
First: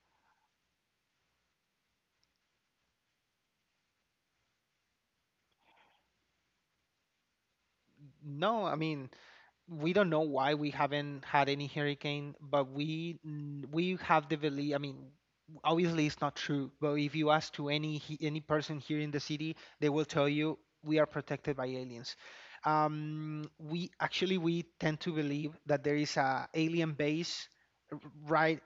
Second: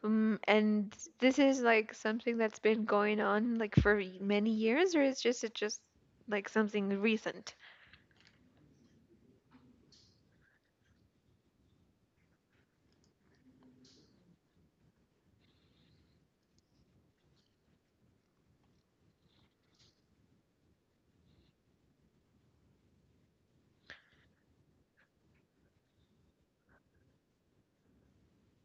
Speaker 2: And this is like something that's been going on like for many years, or is just it just like something recent?
Speaker 1: No, I mean we don't know why we haven't had any hurricane, but we have the belief. I mean, obviously it's not true, but if you ask to any person here in the city, they will tell you we are protected by aliens. We actually we tend to believe that there is a alien base r- right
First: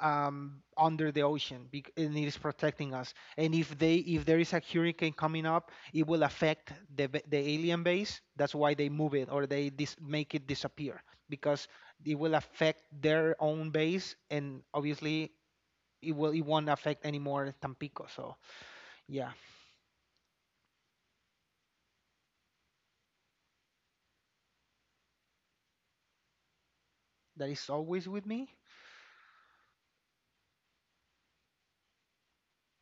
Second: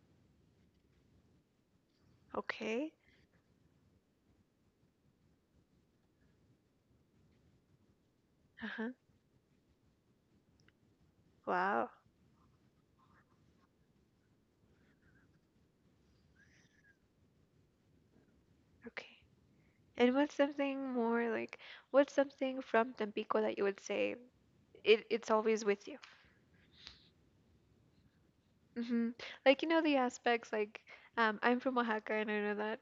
Speaker 1: under the ocean, and it is protecting
Speaker 2: Okay.
Speaker 1: us. And if there is a hurricane coming up, it will affect the alien base. That's why they
Speaker 2: Uh-huh.
Speaker 1: move it or they make it disappear, because
Speaker 2: Wow.
Speaker 1: it will affect their own base and, obviously, it won't affect anymore Tampico. So
Speaker 2: Okay.
Speaker 1: yeah,
Speaker 2: And what's something more, like what's something from Tampico that you would say it's always with you?
Speaker 1: that is always with me.
Speaker 2: Hmm. Like you know the aspects like I'm from Oaxaca and I know that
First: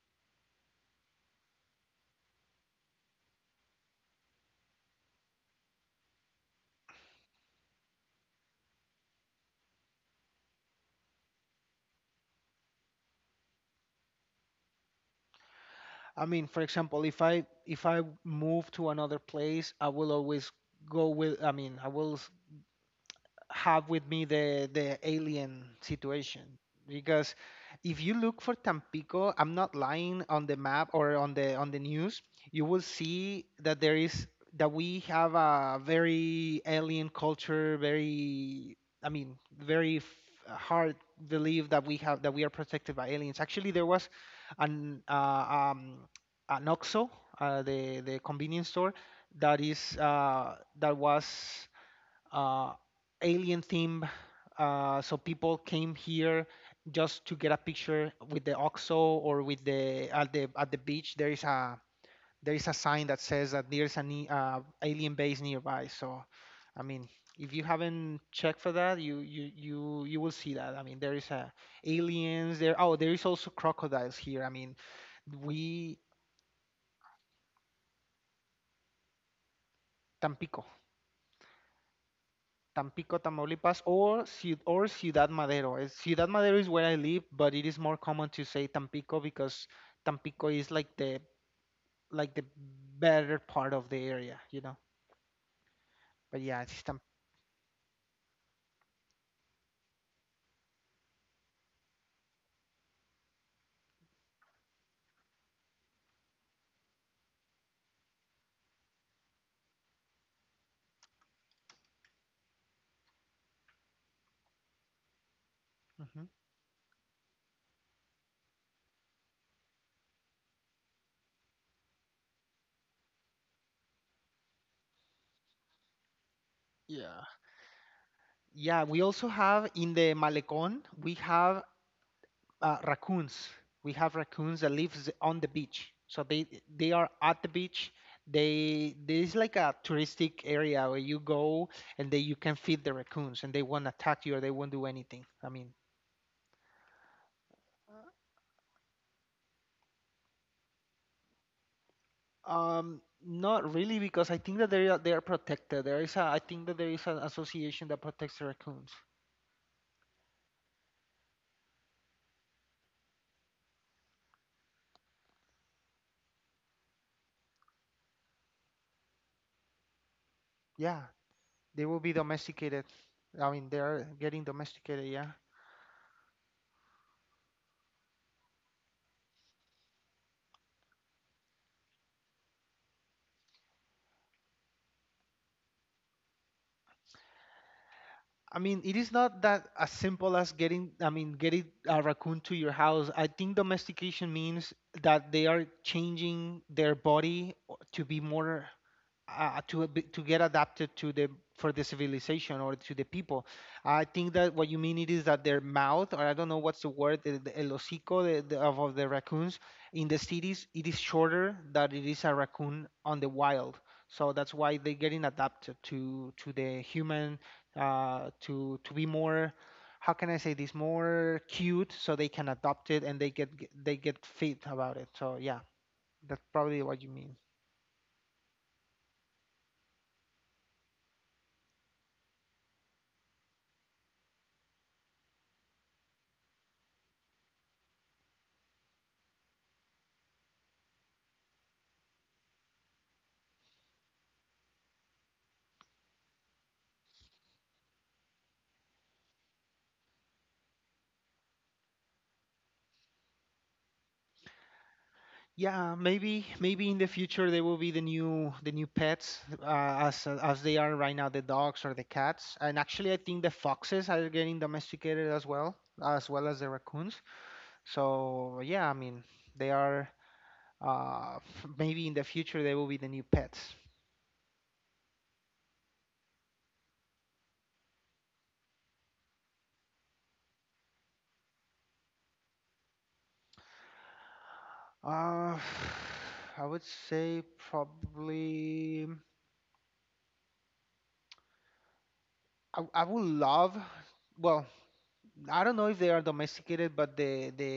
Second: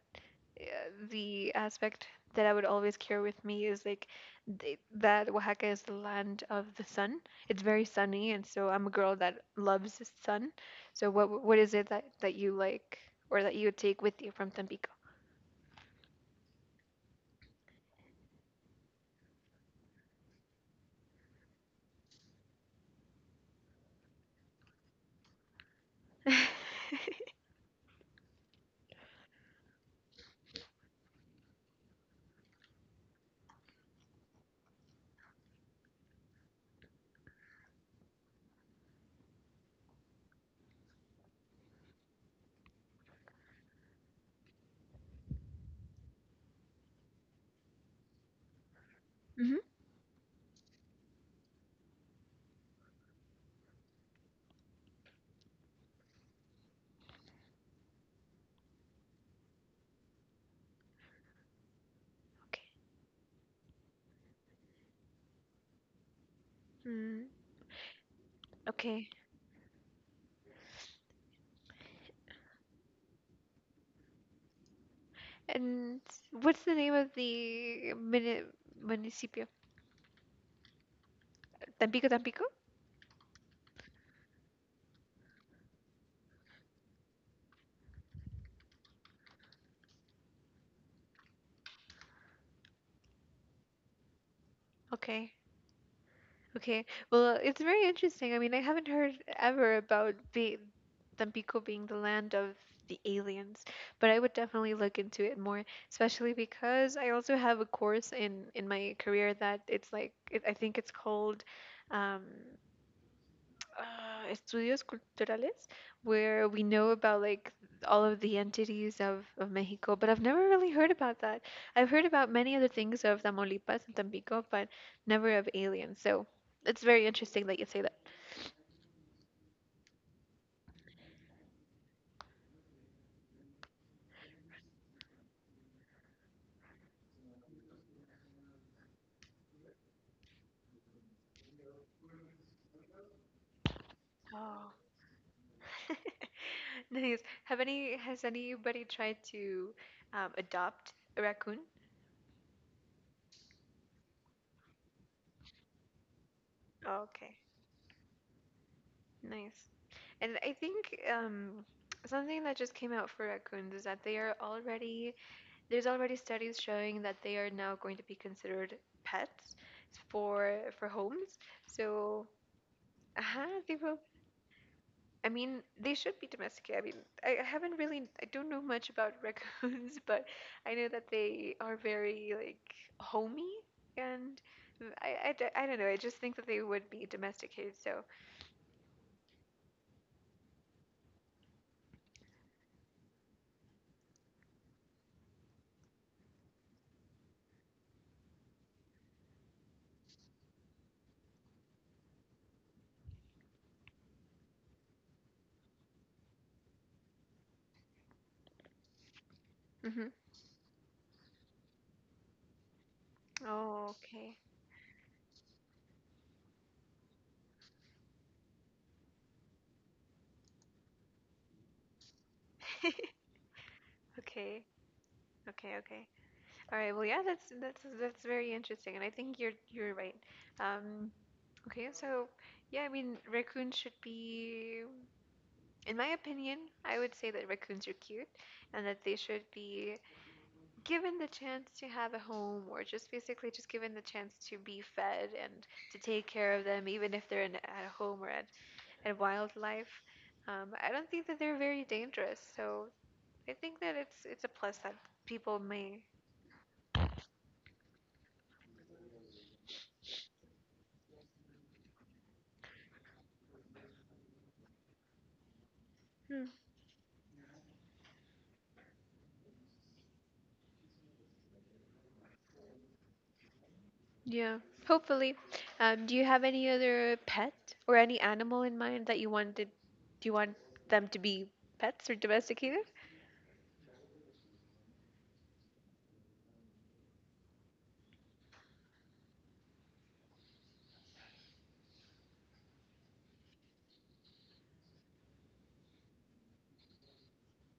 Speaker 2: uh, the aspect that I would always carry with me is like that Oaxaca is the land of the sun. It's very sunny, and so I'm a girl that loves the sun. So what is it that you like or that you would take with you from Tampico?
Speaker 1: I mean, for example, if I move to another place, I will always go with. I mean, I will have with me the alien situation,
Speaker 2: <laughs>
Speaker 1: because if you look for Tampico, I'm not lying, on the map or on the news, you will see that there is that we have a very alien culture, very. I mean, very hard belief that we have that we are protected by aliens. Actually, there was an uh, um, an OXXO, the convenience store that
Speaker 2: Hmm.
Speaker 1: is uh, that was uh, alien theme. So people came here just to get a picture with the OXO or with the at the at the beach. There is a there
Speaker 2: Okay.
Speaker 1: is a sign that says that there's an alien base nearby. So I mean,
Speaker 2: Mm,
Speaker 1: if you haven't checked for that,
Speaker 2: okay.
Speaker 1: you will see that. I mean, there is a aliens there. Oh, there is also crocodiles here. I mean, we
Speaker 2: And what's the name of the mini municipio?
Speaker 1: Tampico.
Speaker 2: Tampico, Tampico?
Speaker 1: Tampico, Tamaulipas, or Ciudad Madero. Ciudad Madero is where I live, but it is more common to say Tampico because Tampico is like the better part of the area, you know.
Speaker 2: Okay.
Speaker 1: But yeah, it's
Speaker 2: Okay. Well, it's very interesting. I mean, I haven't heard ever about be Tampico being the land of the aliens, but I would definitely look into it more, especially because I also have a course in my career that it's like I think it's called um estudios culturales
Speaker 1: Mhm.
Speaker 2: where we know about like all of the entities of Mexico, but I've never really heard about that. I've heard about many other things of Tamaulipas and Tampico, but never of aliens. So it's very
Speaker 1: Yeah.
Speaker 2: interesting that you say that.
Speaker 1: Yeah, we also have in the Malecón, we have raccoons. We have raccoons that lives on the beach. So they are at the beach. They There's like a touristic area where you go and they you can feed the raccoons and they won't attack you or they
Speaker 2: Oh,
Speaker 1: won't do anything.
Speaker 2: <laughs> nice. Have any Has anybody tried to adopt a raccoon?
Speaker 1: Not really because I think that they are protected. There is a I think that there
Speaker 2: Oh,
Speaker 1: is an
Speaker 2: okay,
Speaker 1: association that protects the raccoons.
Speaker 2: nice. And I think something that just came out for raccoons is that they are already there's already studies showing that they are now going to be considered pets for
Speaker 1: Yeah,
Speaker 2: homes.
Speaker 1: they will be
Speaker 2: So,
Speaker 1: domesticated. I mean,
Speaker 2: they
Speaker 1: they
Speaker 2: will.
Speaker 1: are getting domesticated.
Speaker 2: I
Speaker 1: Yeah.
Speaker 2: mean, they should be domesticated. I mean, I haven't really, I don't know much about <laughs> raccoons, but I know that they are very like homey, and I don't know. I just think that they would be domesticated. So,
Speaker 1: I mean, it is not that as simple as getting, I mean, getting a raccoon to your house. I think domestication means that they are changing their body to be more to get adapted to the for the civilization or to the people. I think that what you mean it is that their mouth, or I don't know what's the word, el hocico of the raccoons
Speaker 2: Hmm.
Speaker 1: in the cities, it is shorter than it is a raccoon on the wild.
Speaker 2: Oh,
Speaker 1: So
Speaker 2: okay,
Speaker 1: that's why they're getting adapted to the human, to be more. How can I say this? More cute, so they can adopt it and
Speaker 2: <laughs>
Speaker 1: they get fit
Speaker 2: okay,
Speaker 1: about it. So yeah,
Speaker 2: okay, okay.
Speaker 1: that's
Speaker 2: All
Speaker 1: probably
Speaker 2: right.
Speaker 1: what
Speaker 2: Well,
Speaker 1: you
Speaker 2: yeah,
Speaker 1: mean.
Speaker 2: that's very interesting, and I think you're right. Um, Okay, so yeah, I mean, raccoons should be, in my opinion, I would say that raccoons are cute and that they should be given the chance to have a home or just basically just given the chance to be fed and to take care of them, even if they're at a home or at wildlife. I don't think that they're very dangerous, so I think that it's a plus that people
Speaker 1: Yeah,
Speaker 2: may.
Speaker 1: maybe in the future they will be the new pets as they are right now, the dogs or the cats. And actually, I think the foxes are getting domesticated as well, as well as the raccoons. So yeah, I mean they are uh, <sighs> maybe in the future they will be the new pets.
Speaker 2: Yeah, hopefully. Do you have any other pet or any animal in mind that you wanted? Do you want them to be pets or domesticated?
Speaker 1: Uh, <sighs> I would say probably I would love well I don't know if they are domesticated, but the the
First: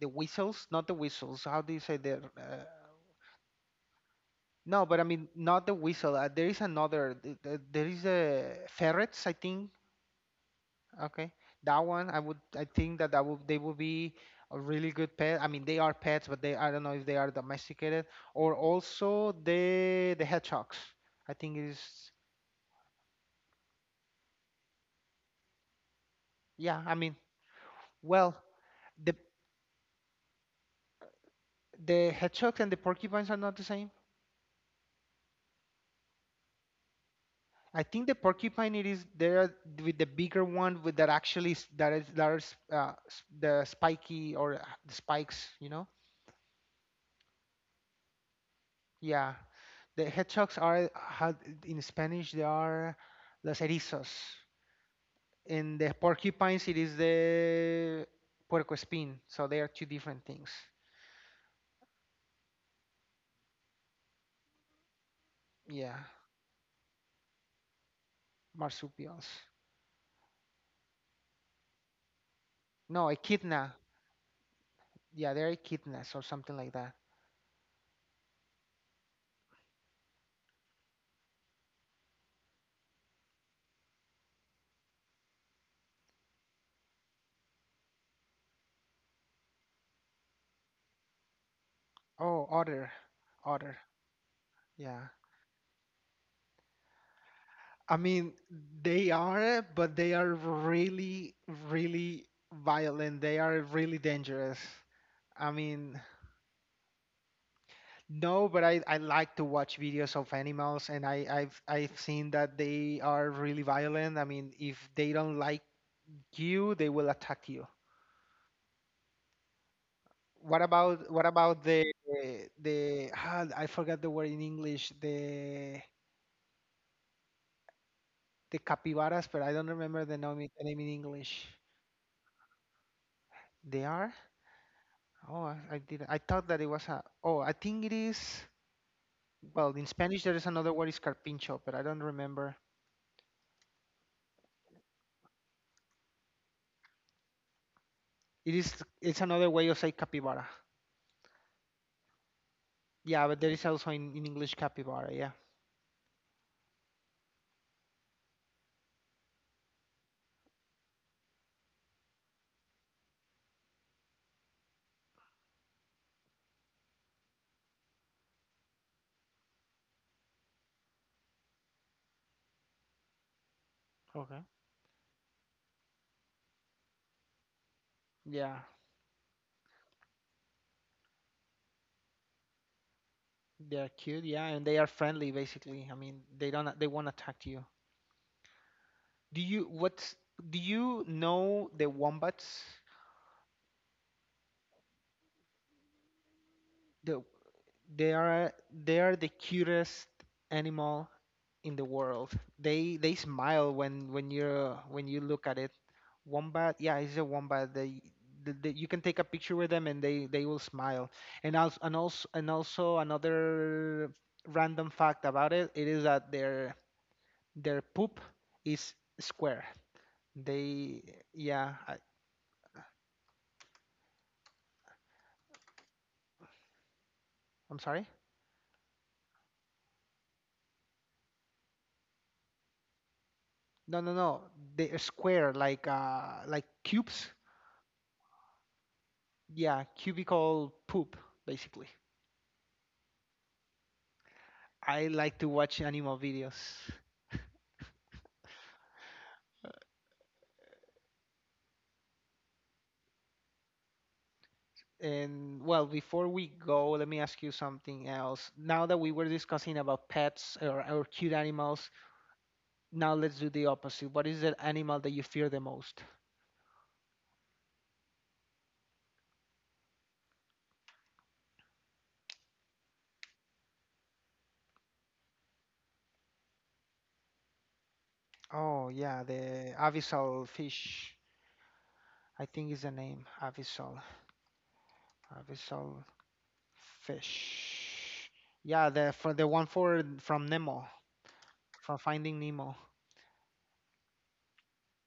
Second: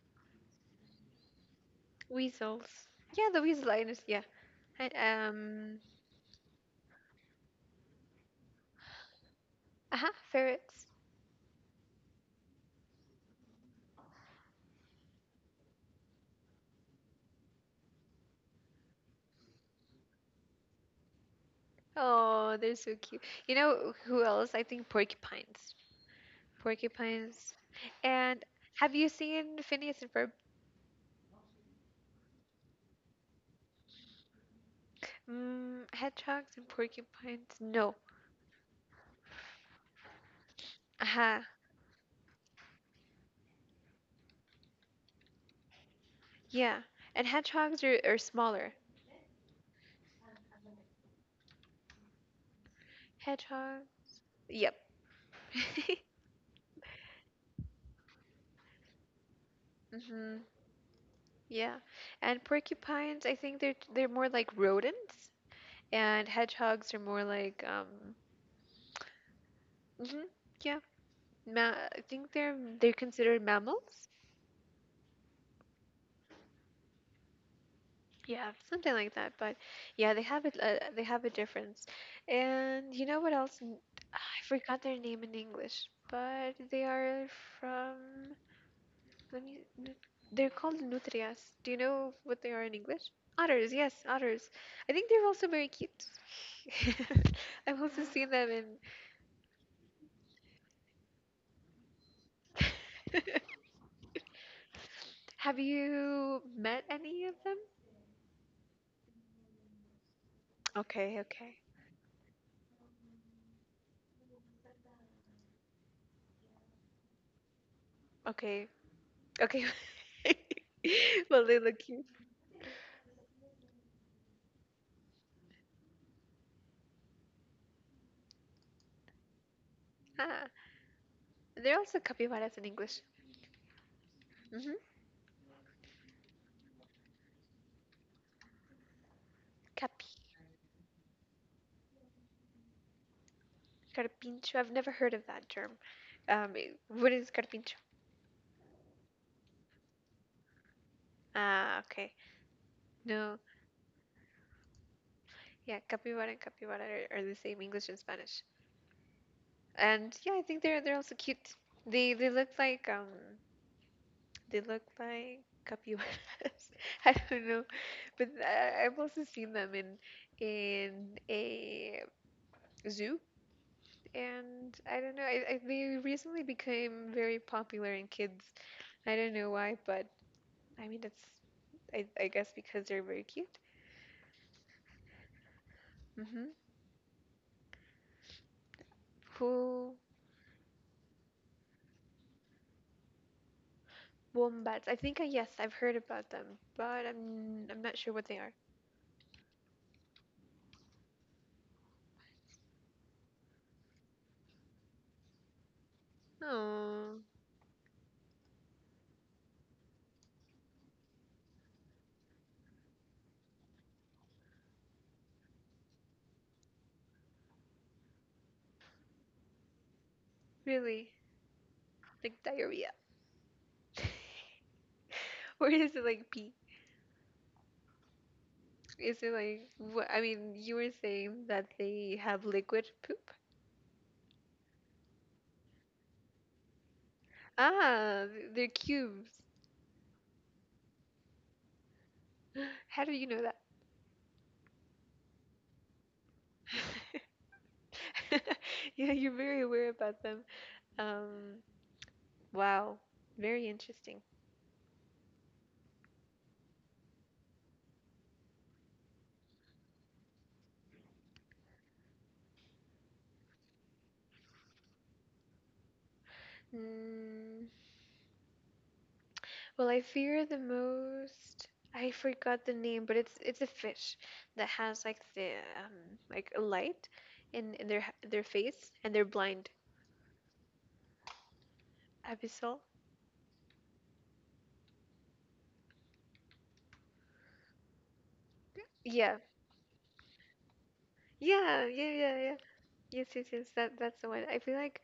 Speaker 1: the whistles, not the whistles. How do you say the?
Speaker 2: Weasels. Yeah, the weasel liners. Yeah.
Speaker 1: No,
Speaker 2: And,
Speaker 1: but I mean not the
Speaker 2: um.
Speaker 1: whistle. There is another. There is a ferrets, I think.
Speaker 2: Uh-huh, ferrets.
Speaker 1: Okay, that one I would. I think that that would they would be a really good pet. I mean they are pets, but they I don't know if they are domesticated or also the hedgehogs. I think it is.
Speaker 2: Oh, they're so cute. You know who else? I think porcupines.
Speaker 1: Yeah, I mean
Speaker 2: Porcupines.
Speaker 1: well
Speaker 2: And have you
Speaker 1: the
Speaker 2: seen Phineas and Ferb?
Speaker 1: the hedgehogs and the porcupines are not the same.
Speaker 2: Mm, hedgehogs and porcupines?
Speaker 1: I
Speaker 2: No.
Speaker 1: think the porcupine it is there with the bigger one with that
Speaker 2: Uh-huh.
Speaker 1: actually that is the spiky or the spikes, you know?
Speaker 2: Yeah. And hedgehogs are smaller.
Speaker 1: Yeah. The hedgehogs are had in Spanish they are los
Speaker 2: Hedgehog.
Speaker 1: erizos.
Speaker 2: Yep.
Speaker 1: In the
Speaker 2: <laughs>
Speaker 1: porcupines it is the puercoespín. So they are two different
Speaker 2: Hmm.
Speaker 1: things.
Speaker 2: Yeah. And porcupines, I think they're more like rodents,
Speaker 1: Yeah.
Speaker 2: and hedgehogs are more like
Speaker 1: Marsupials.
Speaker 2: hmm yeah, ma I think they're
Speaker 1: No,
Speaker 2: considered
Speaker 1: echidna.
Speaker 2: mammals.
Speaker 1: Yeah, they're echidnas or something like that.
Speaker 2: Yeah, something like that. But yeah, they have a difference. And you know what else? I forgot their name in English, but they are from Nutri- nut- they're called nutrias. Do you know what
Speaker 1: Oh,
Speaker 2: they are in
Speaker 1: otter.
Speaker 2: English? Otters,
Speaker 1: Otter.
Speaker 2: yes, otters. I
Speaker 1: Yeah.
Speaker 2: think they're also very cute. <laughs> I've
Speaker 1: I
Speaker 2: also
Speaker 1: mean,
Speaker 2: seen them in.
Speaker 1: they are, but they are really violent. They are
Speaker 2: <laughs>
Speaker 1: really dangerous. I
Speaker 2: Have
Speaker 1: mean,
Speaker 2: you met any of them?
Speaker 1: no, but I like to watch videos of animals, and
Speaker 2: Okay, okay,
Speaker 1: I've seen that they are really violent. I mean, if they don't like you, they will attack you.
Speaker 2: okay, okay.
Speaker 1: What about what
Speaker 2: <laughs> Well, they
Speaker 1: about
Speaker 2: look cute.
Speaker 1: the I forgot the word in English the capybaras, but I don't remember
Speaker 2: Ah,
Speaker 1: the name in English.
Speaker 2: they're also capybaras in English.
Speaker 1: They are?
Speaker 2: Mm-hmm.
Speaker 1: Oh, I did. I thought that it was a. Oh, I think it is. Well, in
Speaker 2: Capi,
Speaker 1: Spanish there is another word is carpincho, but I don't remember.
Speaker 2: carpincho. I've never heard of that term. Um, what is carpincho?
Speaker 1: It is. It's another way of say capybara.
Speaker 2: Ah, okay.
Speaker 1: Yeah,
Speaker 2: No.
Speaker 1: but there is also in English capybara. Yeah,
Speaker 2: Yeah, capybara and capybara are the same English and Spanish. And yeah, I think they're also cute. They look like capybaras. <laughs> I don't know, but I've also seen them in a zoo,
Speaker 1: okay.
Speaker 2: and I don't know. They recently became very popular in kids.
Speaker 1: Yeah.
Speaker 2: I don't know why, but I mean I guess because they're very cute.
Speaker 1: They are cute. Yeah, and they are friendly. Basically, I mean, they
Speaker 2: Hmm.
Speaker 1: don't. They won't attack you. Do you
Speaker 2: Who
Speaker 1: what's Do you know the wombats?
Speaker 2: Wombats. I think, yes, I've heard about them, but
Speaker 1: The
Speaker 2: I'm not sure
Speaker 1: they
Speaker 2: what they are.
Speaker 1: are they are the cutest animal in the world. They smile when you're when you look at it. Wombat, yeah, it's
Speaker 2: Oh,
Speaker 1: a wombat. The you can take a picture with them and they will smile. And also another random fact about it, it is that their poop is square. They
Speaker 2: really?
Speaker 1: yeah, I,
Speaker 2: Like diarrhea. <laughs> Or is it like pee?
Speaker 1: I'm sorry.
Speaker 2: Is it like, what? I mean, you were saying that they have liquid poop?
Speaker 1: No, they are square like cubes.
Speaker 2: Ah, they're cubes.
Speaker 1: Yeah, cubical poop basically.
Speaker 2: <gasps> How do you know that?
Speaker 1: I like to watch animal videos.
Speaker 2: <laughs> Yeah, you're very aware about them. Um, wow, very interesting.
Speaker 1: And well, before we go, let me ask you something else. Now that we were discussing about pets or cute animals, now let's do the opposite. What is the animal that you fear the most?
Speaker 2: Mm. Well, I fear the most. I forgot the name, but it's a fish that has like a light in their their
Speaker 1: Oh,
Speaker 2: face and
Speaker 1: yeah,
Speaker 2: they're blind.
Speaker 1: the abyssal fish. I think is
Speaker 2: Abyssal.
Speaker 1: the name. Abyssal. Abyssal fish. Yeah, the for
Speaker 2: Yeah.
Speaker 1: the one for from Nemo,
Speaker 2: Yeah,
Speaker 1: from
Speaker 2: yeah,
Speaker 1: Finding
Speaker 2: yeah, yeah.
Speaker 1: Nemo.
Speaker 2: Yes, yes, yes. That's the one. I feel like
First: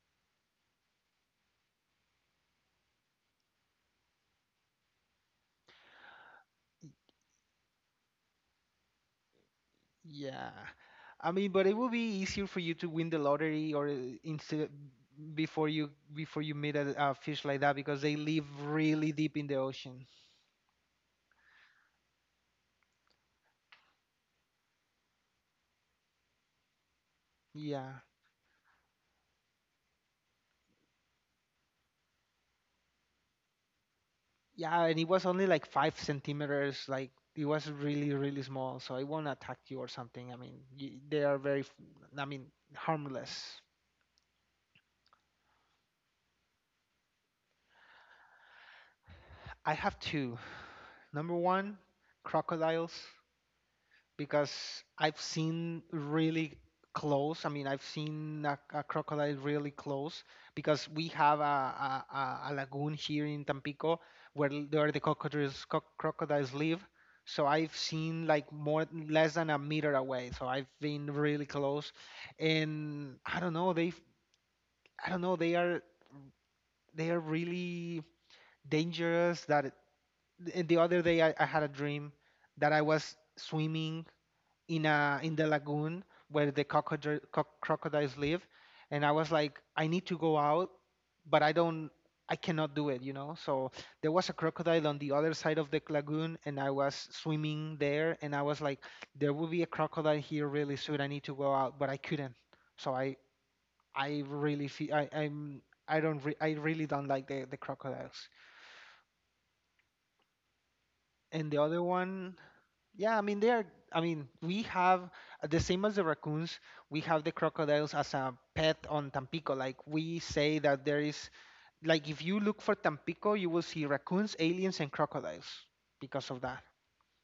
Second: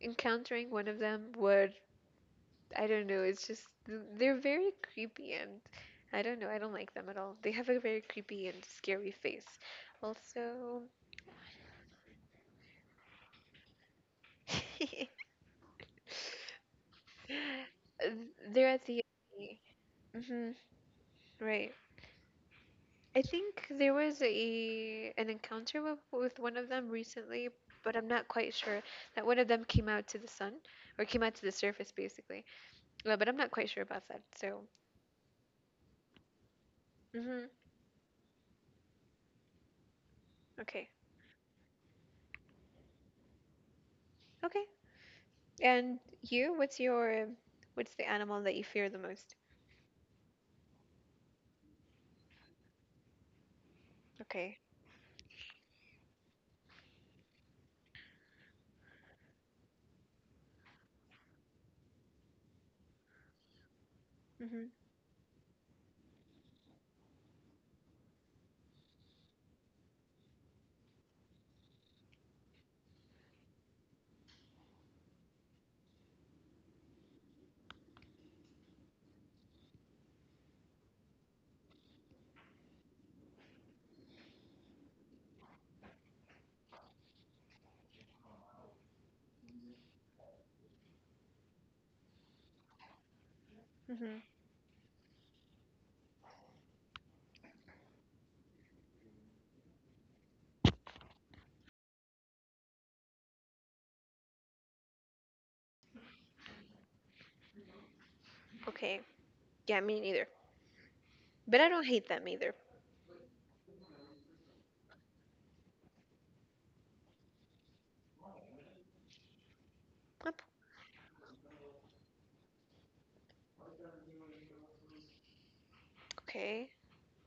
Speaker 2: encountering one of them would, I don't know, it's just they're very creepy and I don't know, I don't like them at all. They have a very creepy and scary face.
Speaker 1: Yeah.
Speaker 2: Also,
Speaker 1: I mean, but it would be easier for you to win the lottery or instead
Speaker 2: <laughs>
Speaker 1: before you meet a fish like that because they live
Speaker 2: they're at the.
Speaker 1: really deep in the ocean.
Speaker 2: Mhm. Right. I think there was a an encounter with one of them recently, but
Speaker 1: Yeah.
Speaker 2: I'm not quite sure that one of them came out to the sun or came out to the surface basically. But I'm not quite sure about that. So,
Speaker 1: Yeah, and it was only like 5 cm. Like
Speaker 2: mhm,
Speaker 1: it was really, really small, so it won't attack you or something. I mean,
Speaker 2: okay,
Speaker 1: y they are I mean, harmless.
Speaker 2: okay. And you, what's the animal that you fear the most?
Speaker 1: I have two. Number one, crocodiles.
Speaker 2: Okay.
Speaker 1: Because I've seen really close. I mean, I've seen a crocodile really close because we have a lagoon here in Tampico where
Speaker 2: Mhm,
Speaker 1: the crocodiles live. So I've seen like more less than a meter away. So I've been really close, and I don't know. They I don't know. They are really dangerous. And the other day I had a dream that I was swimming in a in the lagoon where crocodiles live, and I was like, I need to go out, but I don't, I cannot do it, you know. So there
Speaker 2: mhm.
Speaker 1: was a crocodile on the other side of the lagoon, and I was swimming there, and I was like, there will be a crocodile here really soon. I need to go out, but I couldn't. So I really feel I I'm I don't I really don't like the crocodiles.
Speaker 2: Okay. Yeah, me neither.
Speaker 1: And
Speaker 2: But
Speaker 1: the
Speaker 2: I don't
Speaker 1: other
Speaker 2: hate them
Speaker 1: one,
Speaker 2: either.
Speaker 1: yeah, I mean they are. I mean we have the same as the raccoons. We have the crocodiles as a pet on Tampico. Like we
Speaker 2: Up.
Speaker 1: say that there is like if you look for Tampico, you will see raccoons, aliens, and crocodiles because of
Speaker 2: Okay.
Speaker 1: that.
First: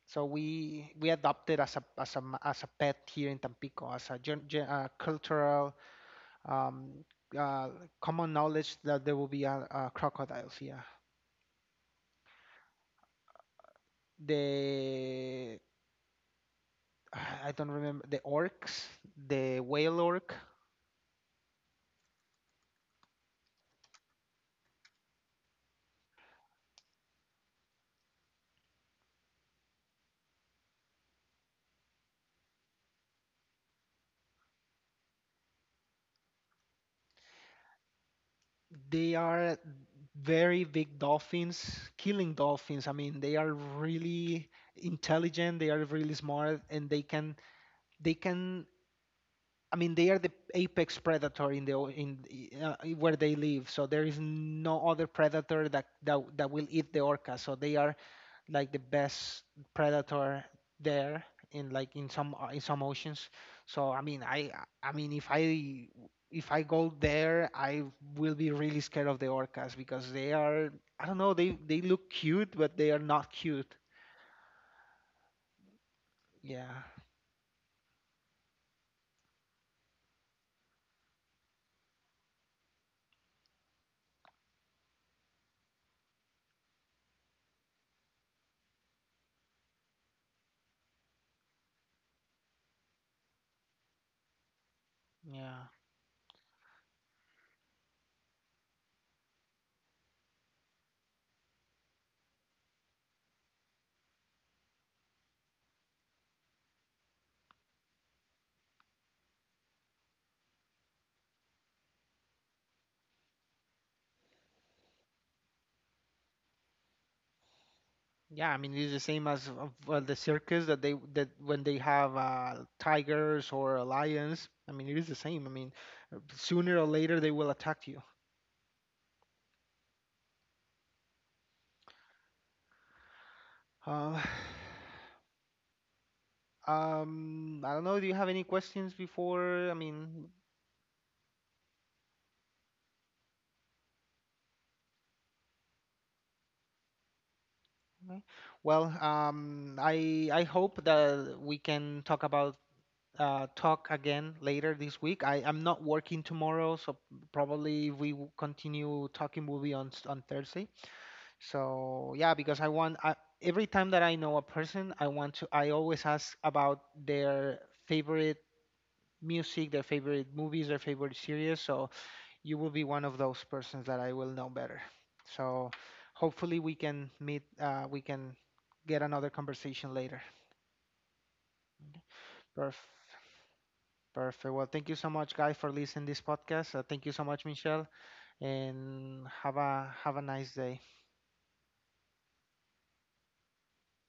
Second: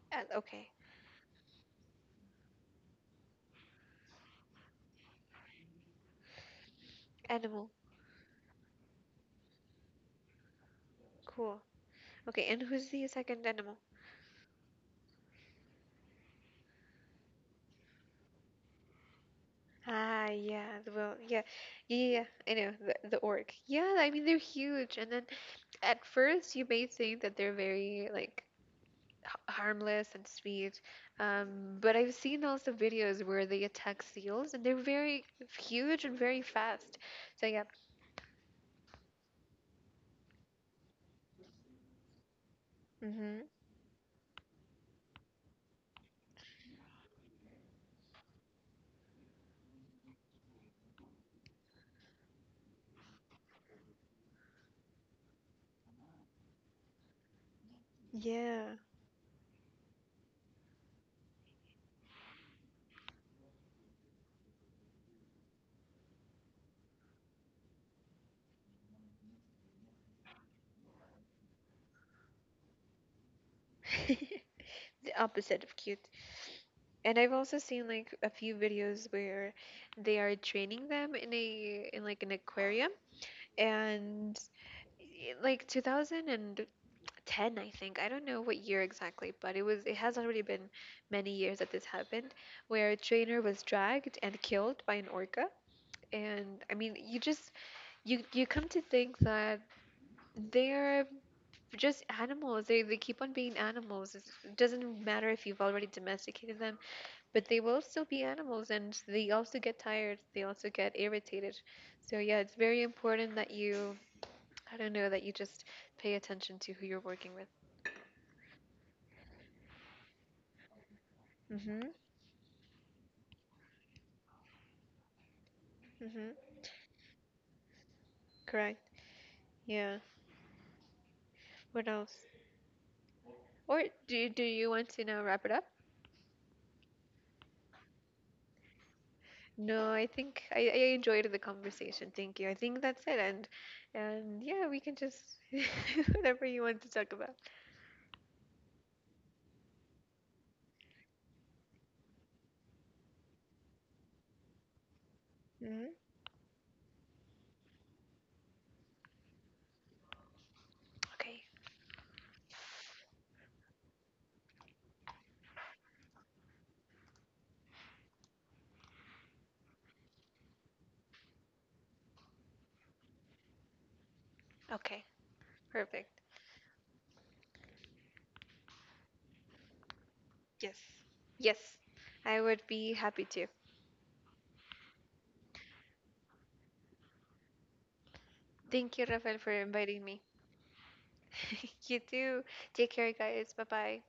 Speaker 1: So
Speaker 2: Okay.
Speaker 1: we adopted as a as a pet here in Tampico as a cultural um,
Speaker 2: Animal.
Speaker 1: uh, common knowledge that there will be crocodiles. Yeah,
Speaker 2: Cool. Okay. And who's the second animal?
Speaker 1: the <sighs> I don't remember the orcs, the whale
Speaker 2: Ah,
Speaker 1: orc
Speaker 2: yeah. Well, yeah, yeah, yeah, yeah, I know the orc. Yeah, I mean they're huge, and then at first you may think that they're very like harmless and sweet, but I've seen also videos where they attack seals, and they're very huge and very fast. So yeah,
Speaker 1: they are very big dolphins, killing dolphins. I mean, they
Speaker 2: mm-hmm,
Speaker 1: are really intelligent, they are really smart, and they can they can. I mean, they are the apex predator in where they live. So there is no other predator that will eat the orca. So they are like
Speaker 2: yeah,
Speaker 1: the best predator there in like in some oceans. So I mean, I mean, if I if I go there, I will be really scared of the orcas because they are I don't know they look cute, but they are not cute.
Speaker 2: <laughs> the opposite of cute.
Speaker 1: Yeah,
Speaker 2: And I've also seen like a few videos where they are training them in a in like an aquarium and like 2010, I think I don't know what year exactly, but it has already been many years that this happened, where a trainer was dragged and killed by an orca,
Speaker 1: yeah,
Speaker 2: and I mean you just you you come to think that they're just animals, they keep on being animals. It doesn't matter if you've already domesticated them, but they will still be animals and they also get tired, they also get irritated, so yeah it's very important that you, I don't know, that you just pay attention to who you're working with.
Speaker 1: yeah. I mean, it's the same as of, the circus that they that when they
Speaker 2: Mm-hmm.
Speaker 1: have tigers or lions. I mean, it is the same. I mean,
Speaker 2: Mm-hmm.
Speaker 1: sooner or later they will attack you.
Speaker 2: Correct. Yeah. What else? Or
Speaker 1: Uh,
Speaker 2: do you want to now wrap it up?
Speaker 1: I don't know. Do you have any questions before? I
Speaker 2: No, I
Speaker 1: mean,
Speaker 2: think I enjoyed the conversation. Thank you. I think that's it. And yeah, we can just <laughs> whatever you want to talk about.
Speaker 1: okay. Well, I hope that we can talk about talk again later this week. I'm not
Speaker 2: Mm.
Speaker 1: working tomorrow, so probably if we continue talking, will be on on Thursday.
Speaker 2: Okay.
Speaker 1: So yeah, because every time that I know a person, I want to. I always ask about their favorite music, their favorite movies, their favorite series. So you will be one of those persons that I will know better.
Speaker 2: Okay.
Speaker 1: So
Speaker 2: Perfect.
Speaker 1: hopefully we can meet, we can get another conversation later.
Speaker 2: Yes. Yes. I would be
Speaker 1: Perfect.
Speaker 2: happy to.
Speaker 1: Perfect. Well, thank you so much, guys, for listening this podcast. Thank you so much, Michelle,
Speaker 2: Thank you,
Speaker 1: and
Speaker 2: Rafael, for inviting
Speaker 1: have
Speaker 2: me.
Speaker 1: a nice day.
Speaker 2: <laughs> You too. Take care, guys. Bye bye.